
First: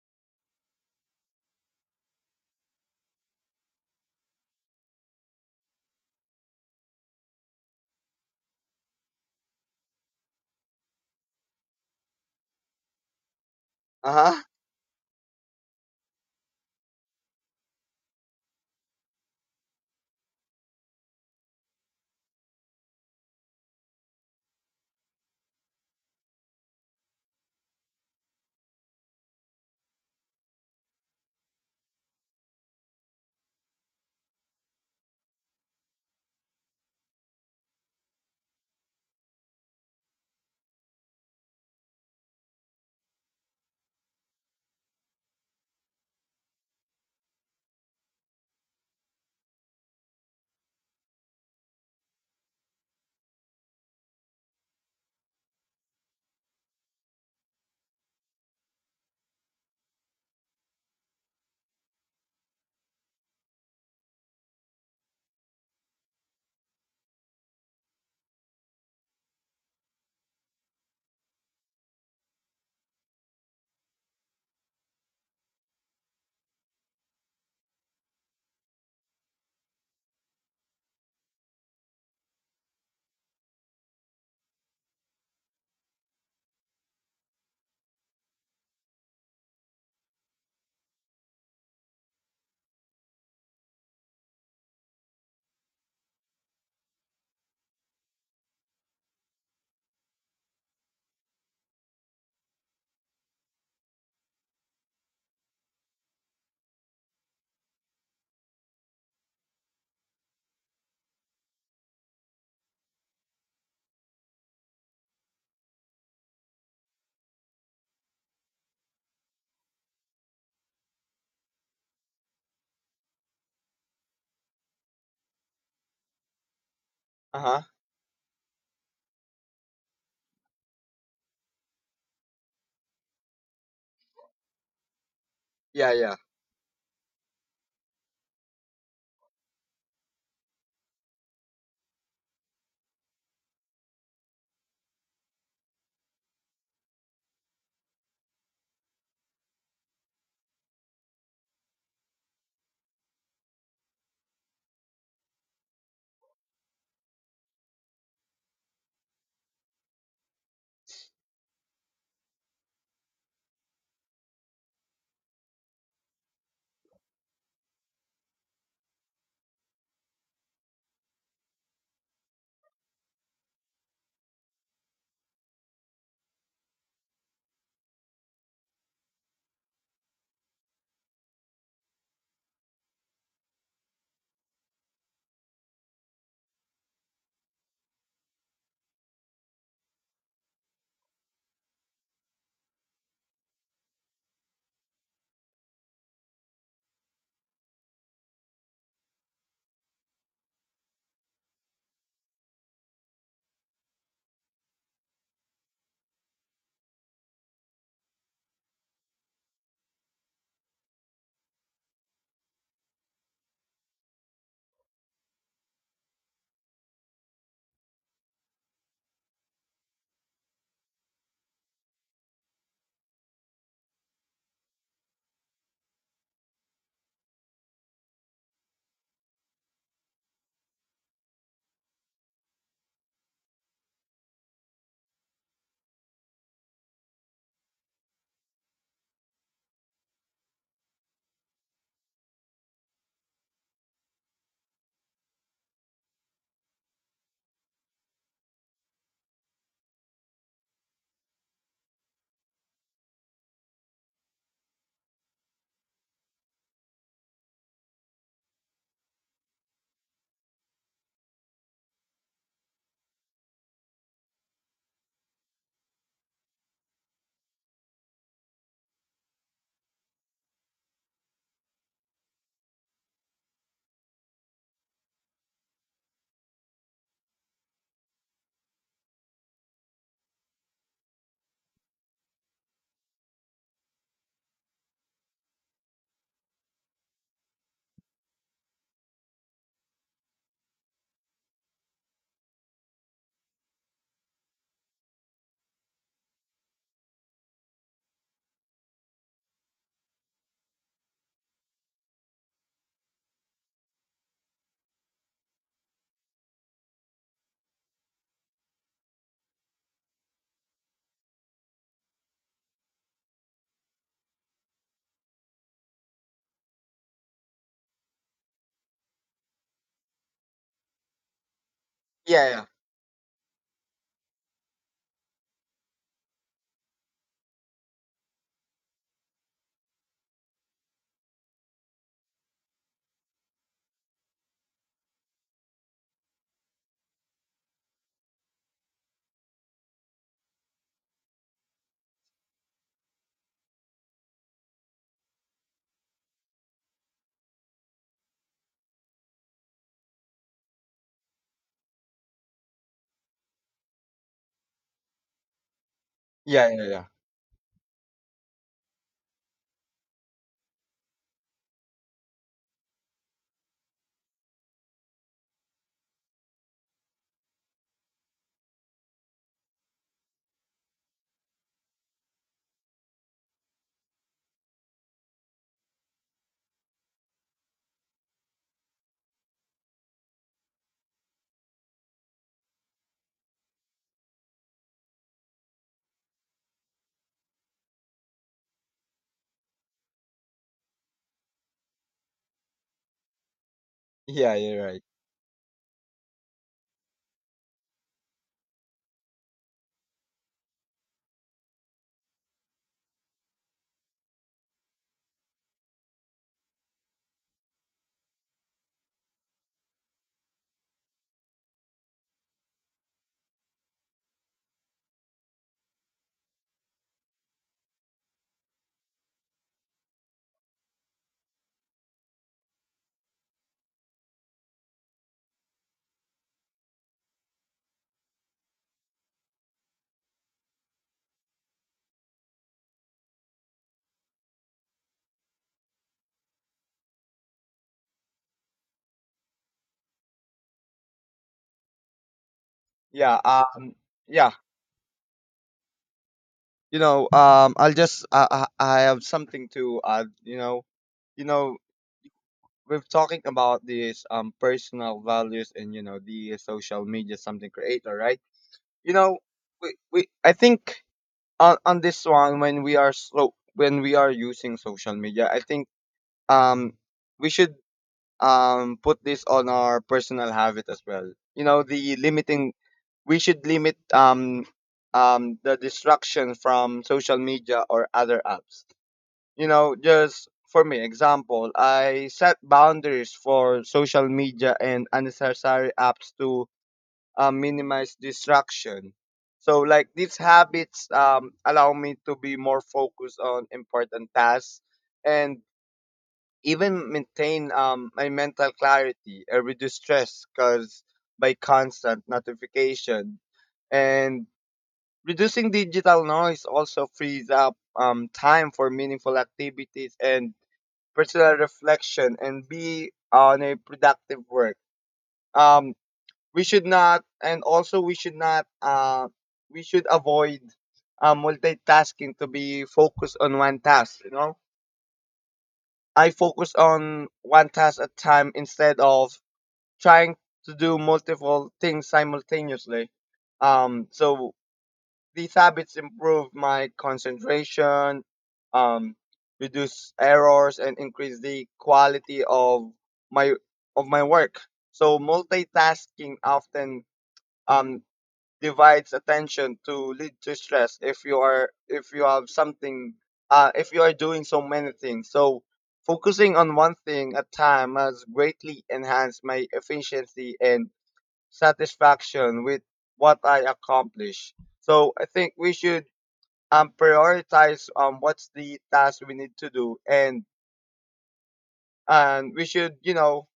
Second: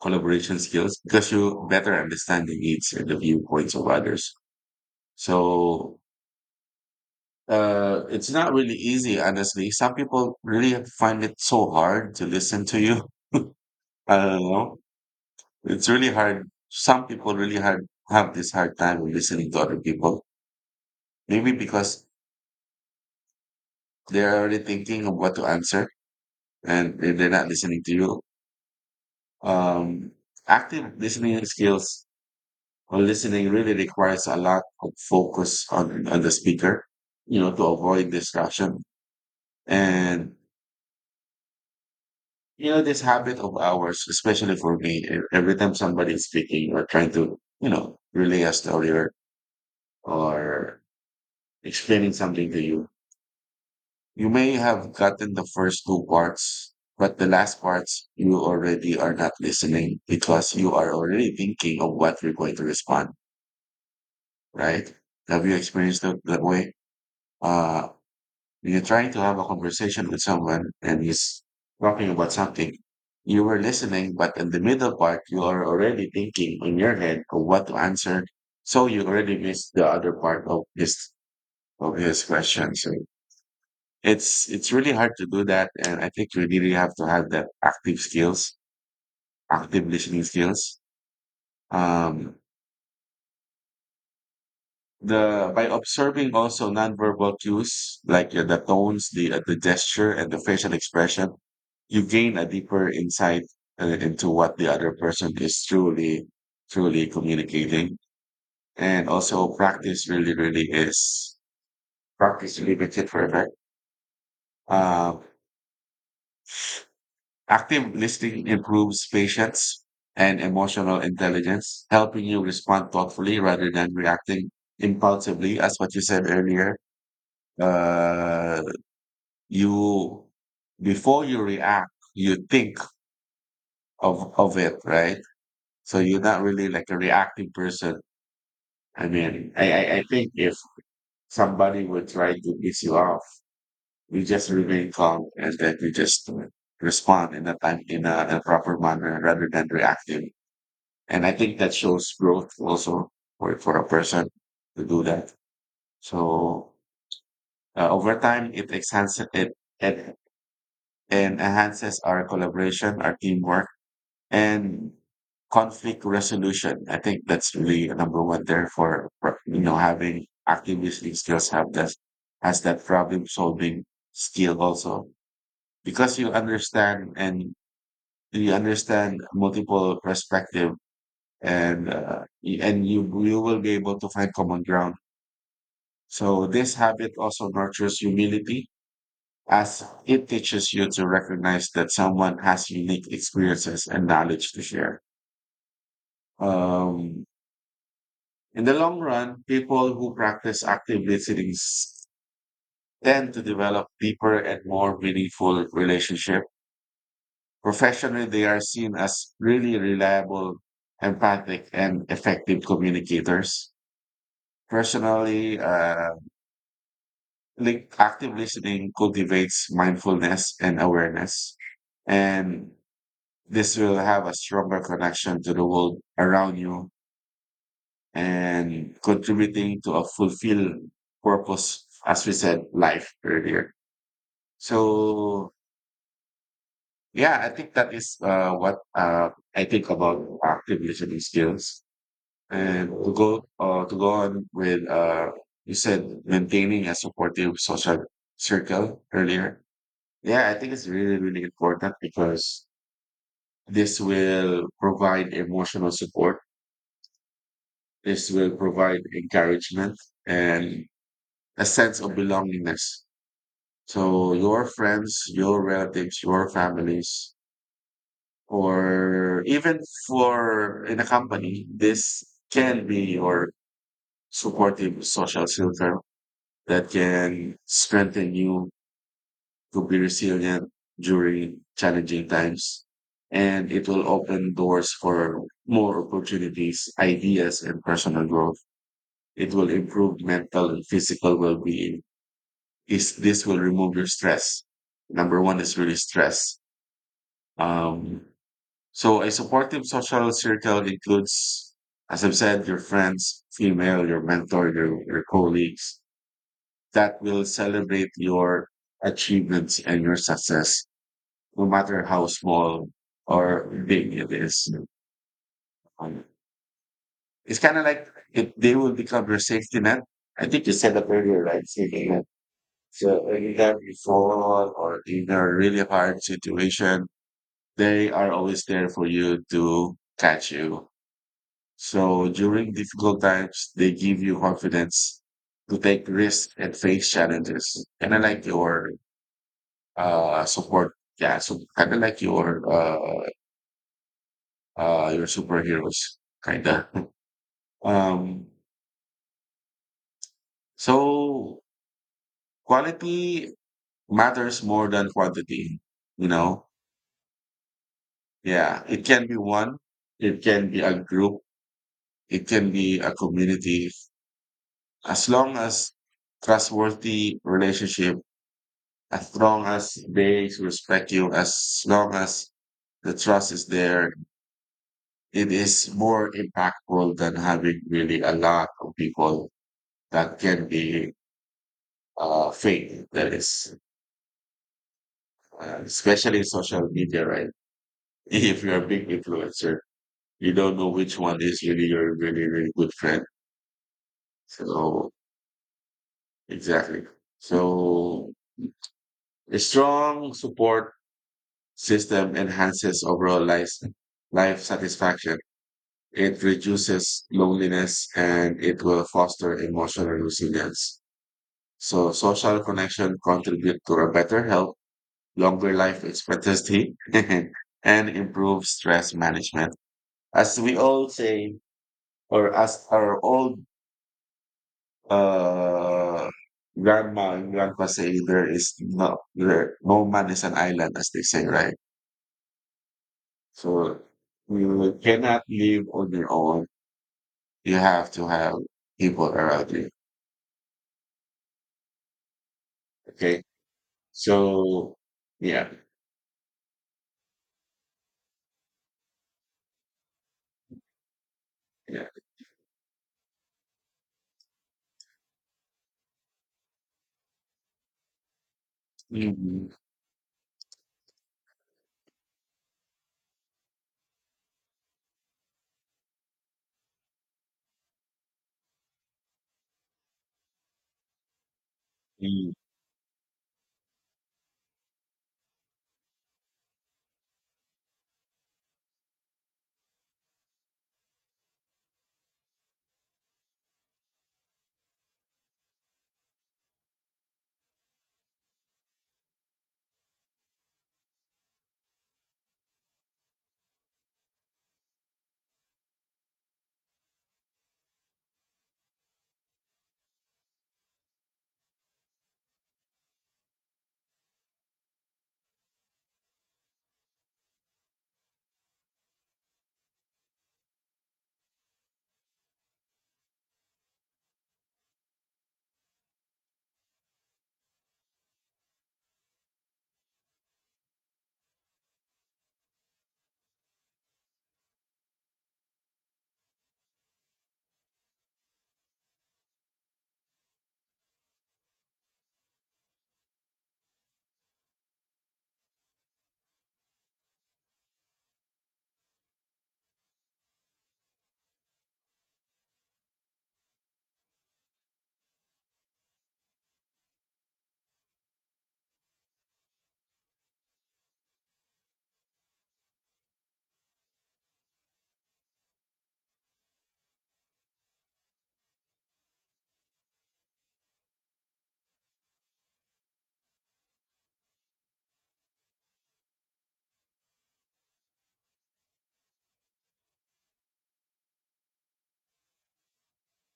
collaboration skills, because you better understand the needs and the viewpoints of others. So uh, it's not really easy, honestly. Some people really find it so hard to listen to you. [laughs] Uh I don't huh. know. It's really hard. Some people really hard have this hard time with listening to other people. Maybe because they're already thinking of what to answer, and if they're not listening to you um, active listening skills or listening really requires a lot of focus on, on the speaker, you know, to avoid distraction. And you know this habit of ours, especially for me, e- every time somebody is speaking or trying to, you know, relay a story, or, or explaining something to you, you may have gotten the first two parts, but the last parts you already are not listening because you are already thinking of what you're going to respond, right? Have you experienced it that way? Uh, when you're trying to have a conversation with someone and he's talking about something, you were listening, but in the middle part, you are already thinking in your head of what to answer. So you already missed the other part of his of his question. So It's it's really hard to do that, and I think you really have to have that active skills, active listening skills. Um, the by observing also nonverbal cues like uh, the tones, the uh, the gesture, and the facial expression, you gain a deeper insight uh, into what the other person is truly truly communicating. And also practice really really is practice really makes it perfect. Uh, Active listening improves patience and emotional intelligence, helping you respond thoughtfully rather than reacting impulsively. As what you said earlier, Uh huh. uh, you before you react, you think of of it, right? Yeah, So yeah. you're not really like a reactive person. I mean, I I, I think if somebody would try to piss you off, you just remain calm and then you just respond in a time in a, a proper manner rather than reactive. And I think that shows growth also for, for a person to do that. So uh, over time, it enhances it, it and enhances our collaboration, our teamwork, and conflict resolution. I think that's really a number one there for, for you know having active listening skills, have that has that problem solving skill also, because you understand and you understand multiple perspective, and uh, y- and you you will be able to find common ground. So this habit also nurtures humility as it teaches you to recognize that someone has unique experiences and knowledge to share. Um, in the long run, people who practice active listening s- tend to develop deeper and more meaningful relationship. Professionally, they are seen as really reliable, empathic, and effective communicators. Personally, uh, like active listening cultivates mindfulness and awareness, and this will have a stronger connection to the world around you and contributing to a fulfilled purpose, as we said life earlier. So yeah, I think that is uh, what uh, I think about active listening skills. And to go uh, to go on with, uh, you said maintaining a supportive social circle earlier. Yeah, I think it's really, really important because this will provide emotional support. This will provide encouragement and a sense of belongingness. So your friends, your relatives, your families, or even for in a company, this can be your supportive social filter that can strengthen you to be resilient during challenging times. And it will open doors for more opportunities, ideas, and personal growth. It will improve mental and physical well-being. Is this will remove your stress. Number one is really stress. Um, so a supportive social circle includes, as I've said, your friends, female, your mentor, your, your colleagues that will celebrate your achievements and your success, no matter how small or big it is. Um, it's kind of like if they will become your safety net. I think you said that earlier, right? Safety net. Yeah, yeah. So anytime you fall or in a really hard situation, they are always there for you to catch you. So during difficult times, they give you confidence to take risks and face challenges. Kind of like your uh, support. Yeah, so kind of like your uh, uh your superheroes kinda. [laughs] um so quality matters more than quantity, you know. Yeah, yeah, yeah. Yeah, it can be one, it can be a group, it can be a community, as long as trustworthy relationship, as long as they respect you, as long as the trust is there, it is more impactful than having really a lot of people that can be uh fake. That is, uh, especially social media, right? [laughs] If you're a big influencer, you don't know which one is really your really, really good friend. Yeah, you're right. So, exactly. So, a strong support system enhances overall life, life satisfaction. It reduces loneliness and it will foster emotional resilience. So, social connection contribute to a better health, longer life expectancy, [laughs] and improve stress management. As we all say, or as our old, uh, grandma and grandpa say, there is no there, no man is an island, as they say, right? So you cannot live on your own. You have to have people around you. Yeah, Okay. um, yeah. So yeah, You know, um, I'll just I, I I have something to add. You know, you know, yeah. we're talking about these um personal values and you know the social media something creator, right? You know, Mm. we, we I think on on this one when we are so when we are using social media, I think um we should um put this on our personal habit as well. You know, the Mm. limiting, we should limit um um the distraction from social media or other apps. You know, just for me example, I set boundaries for social media and unnecessary apps to uh, minimize distraction. So like these habits um allow me to be more focused on important tasks and even maintain um, my mental clarity and reduce stress caused by constant notification. And reducing digital noise also frees up um, time for meaningful activities and personal reflection and be on a productive work. Um, we should not, and also we should not, uh, we should avoid uh, multitasking, to be focused on one task, you know? I focus on one task at time instead of trying to do multiple things simultaneously. Um, so these habits improve my concentration, um, reduce errors, and increase the quality of my of my work. So multitasking often um, divides attention to lead to stress if you are if you have something uh, if you are doing so many things. So focusing on one thing at time has greatly enhanced my efficiency and satisfaction with what I accomplish. So I think we should um, prioritize um, what's the task we need to do, and and we should, you know,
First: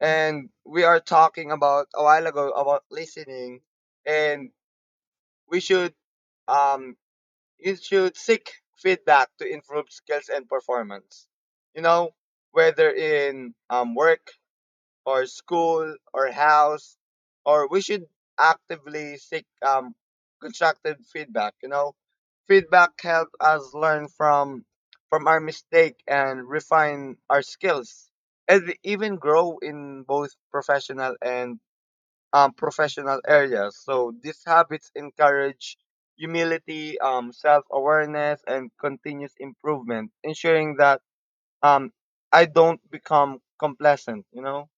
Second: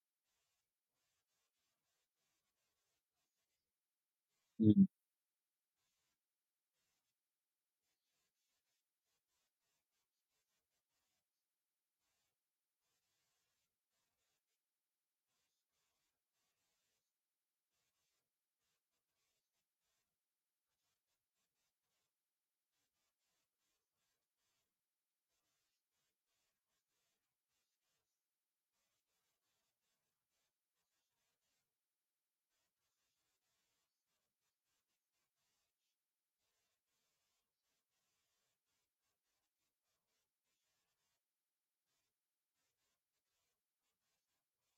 and we are talking about a while ago about listening, and Mm. we should um you should seek feedback to improve skills and performance. You know, whether in um work or school or house, or we should actively seek um, constructive feedback. You know, feedback helps us learn from from our mistake and refine our skills, and we even grow in both professional and um, professional areas. So these habits encourage humility, um, self-awareness and continuous improvement, ensuring that um, I don't become complacent, you know.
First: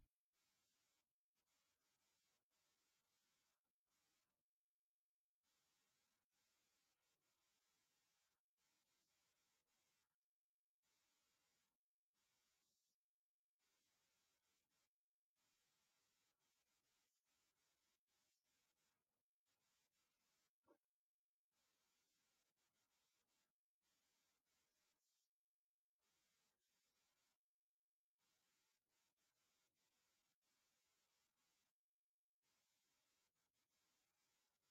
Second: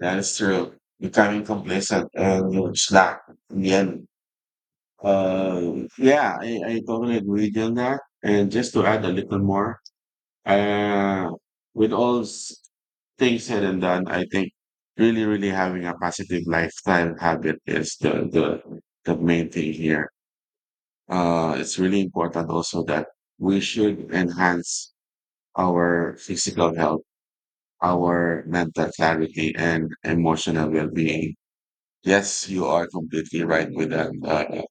That is true. Becoming complacent and you slack in the end. Uh, yeah, I, I totally agree with you on that. And just to add a little more, uh, with all s- things said and done, I think really, really having a positive lifestyle habit is the the the main thing here. Uh, it's really important also that we should enhance our physical health, our mental clarity, and emotional well-being. Yes, you are completely right with that. Uh,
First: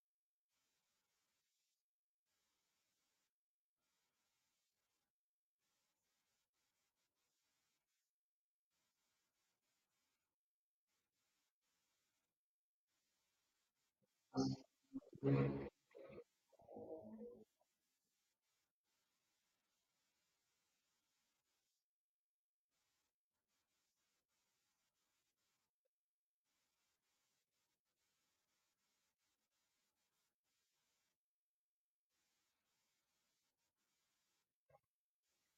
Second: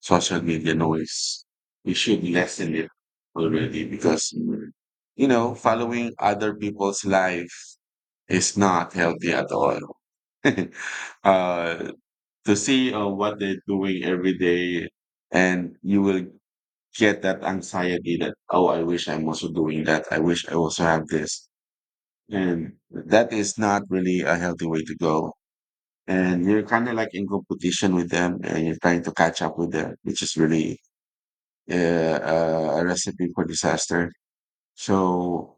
social media noise. You should lessen it already because, mm, you know, following other people's life is not healthy at all. [laughs] uh, to see, uh, what they're doing every day, and you will get that anxiety that, oh, I wish I'm also doing that. I wish I also have this. And that is not really a healthy way to go. And you're kind of like in competition with them and you're trying to catch up with them, which is really uh, uh, a recipe for disaster. So,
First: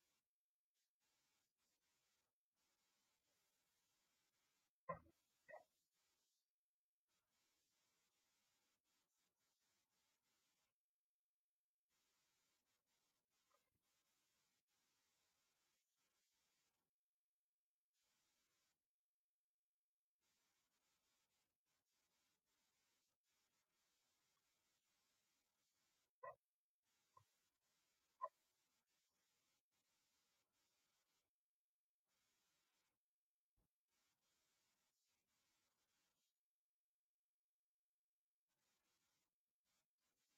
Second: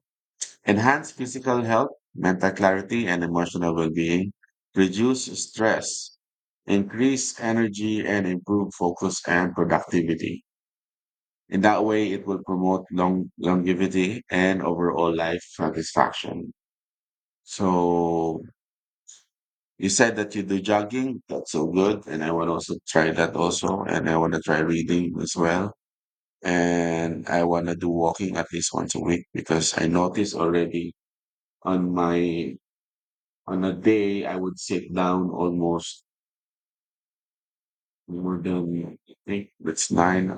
enhance physical health, mental clarity, and emotional well being, reduce stress, increase energy, and improve focus and productivity. In that way, it will promote long, longevity and overall life satisfaction. So, you said that you do jogging. That's so good. And I want to also try that also. And I want to try reading as well, and I want to do walking at least once a week, because I notice already on my, on a day I would sit down almost more than I think it's nine.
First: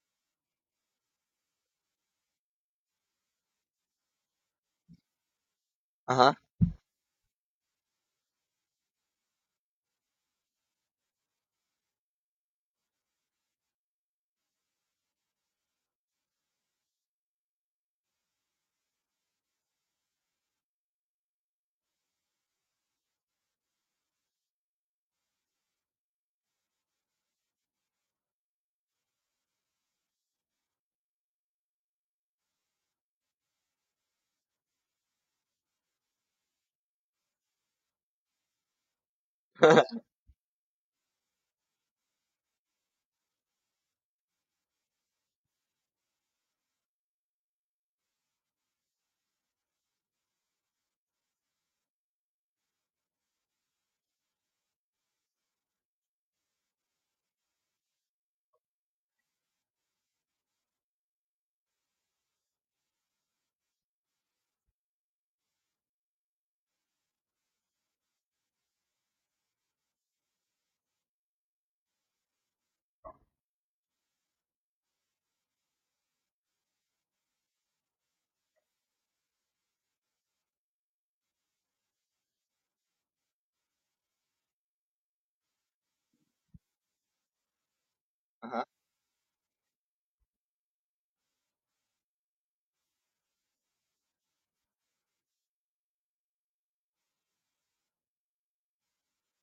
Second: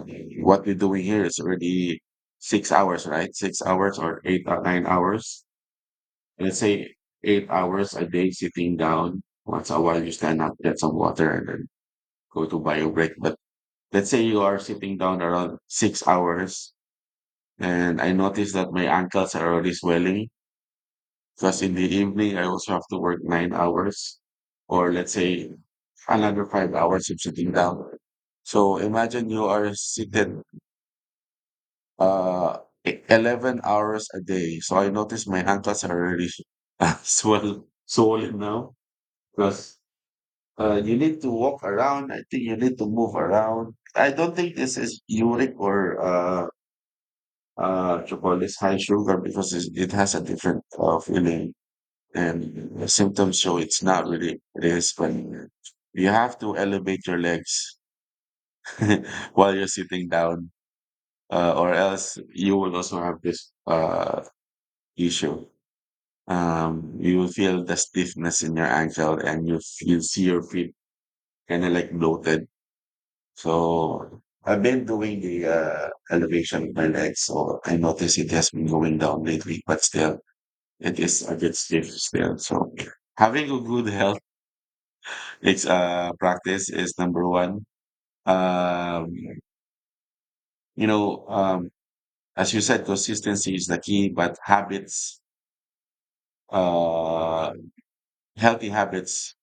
What we're doing here is already six hours, right? Six hours or eight or nine hours. Uh-huh. Let's say eight hours a day sitting down. Once a while you stand up, get some water, and then go to bio break. But let's say you are sitting down around six hours, and I notice that my ankles are already swelling. Because in the evening, I also have to work nine hours, or let's say another five hours of sitting down. So imagine you are seated, uh, e- eleven hours a day. So I notice my ankles are already [laughs] really swell, swollen now, because [laughs] uh, you need to walk around. I think you need to move around. I don't think this is uric or uh, uh, what you call this high sugar, because it's, it has a different uh, feeling. And the symptoms show it's not really it is, but you have to elevate your legs [laughs] while you're sitting down, uh, or else you will also have this uh, issue. Um, you will feel the stiffness in your ankle and you you see your feet kind of like bloated. So I've been doing the uh, elevation of my legs, so I notice it has been going down lately, but still it is a bit stiff still. So having a good health, It's uh practice is number one. Uh-huh, Um, you know, um, as you said, consistency is the key, but habits, uh, healthy habits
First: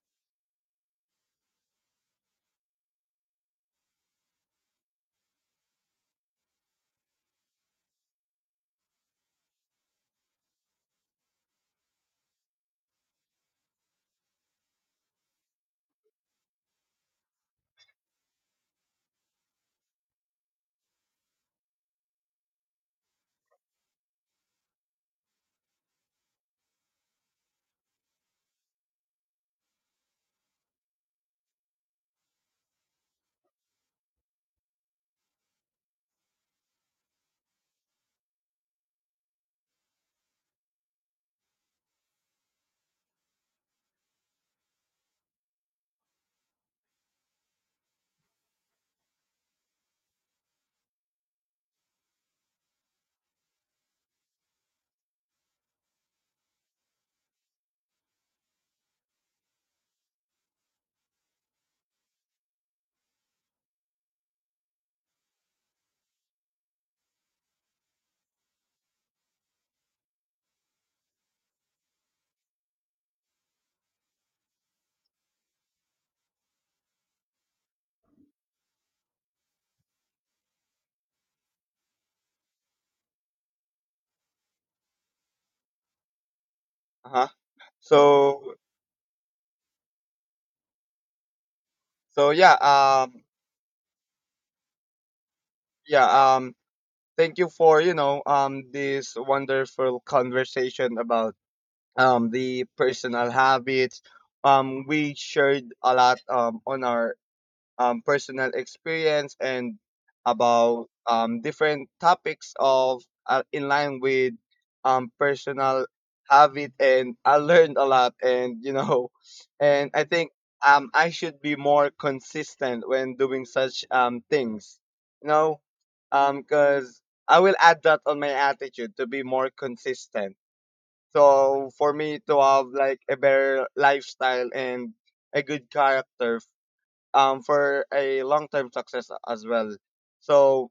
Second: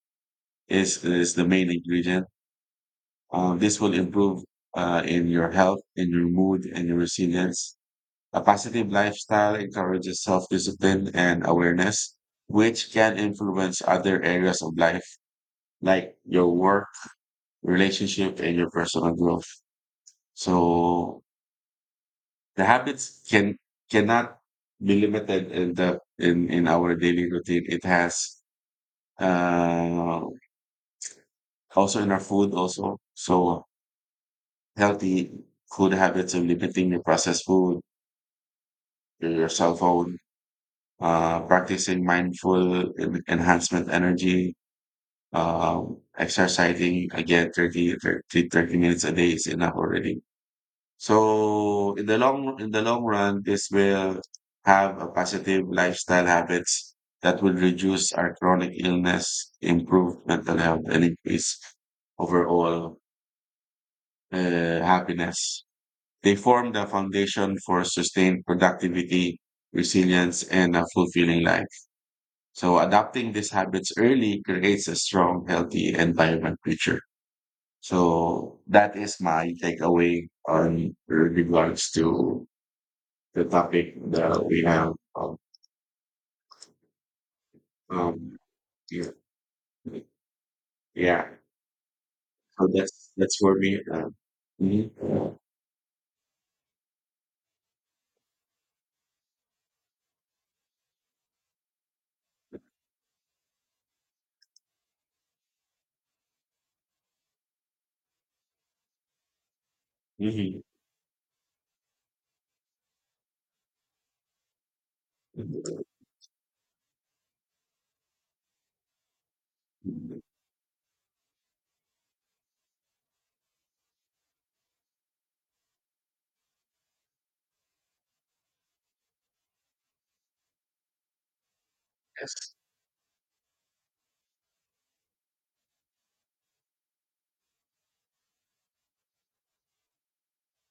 is is the main ingredient. Um, this will improve uh, in your health, in your mood, and your resilience. A positive lifestyle encourages self-discipline and awareness, which can influence other areas of life, like your work, relationship, and your personal growth. So the habits can cannot be limited in the in in our daily routine. It has uh, also in our food also. So healthy food habits of limiting your processed food, your cell phone, uh, practicing mindful en- enhancement energy, uh, exercising again thirty thirty thirty minutes a day is enough already. So in the long in the long run, this will have a positive lifestyle habits that will reduce our chronic illness, improve mental health, and increase overall uh, happiness. They form the foundation for sustained productivity, resilience, and a fulfilling life. So adopting these habits early creates a strong, healthy, and vibrant future. So that is my takeaway on regards to the topic that we have. Um, uh-huh. um, So yeah, yeah. so yeah, So that's um that's for me. Uh, mhm. yeah, um thank you for, you know, um this wonderful conversation about um the personal habits. Um we shared a lot um on our um, personal experience and Mhm. about um, different topics of uh, in line with um, personal habit, and I learned a lot, and you know, [laughs] and I think um, I should be more consistent when doing such um, things, you know, because I will add that on my attitude to be more consistent, so for me to Yes, have like a better lifestyle and a good character, um, for a long term success as well. So,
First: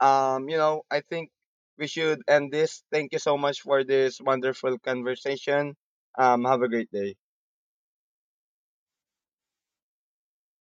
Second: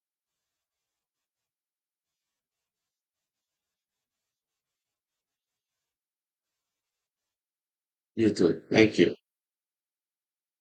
um, you know, I think we should end this. Thank you so much for this wonderful conversation. Um, have a great day. you too. Thank you.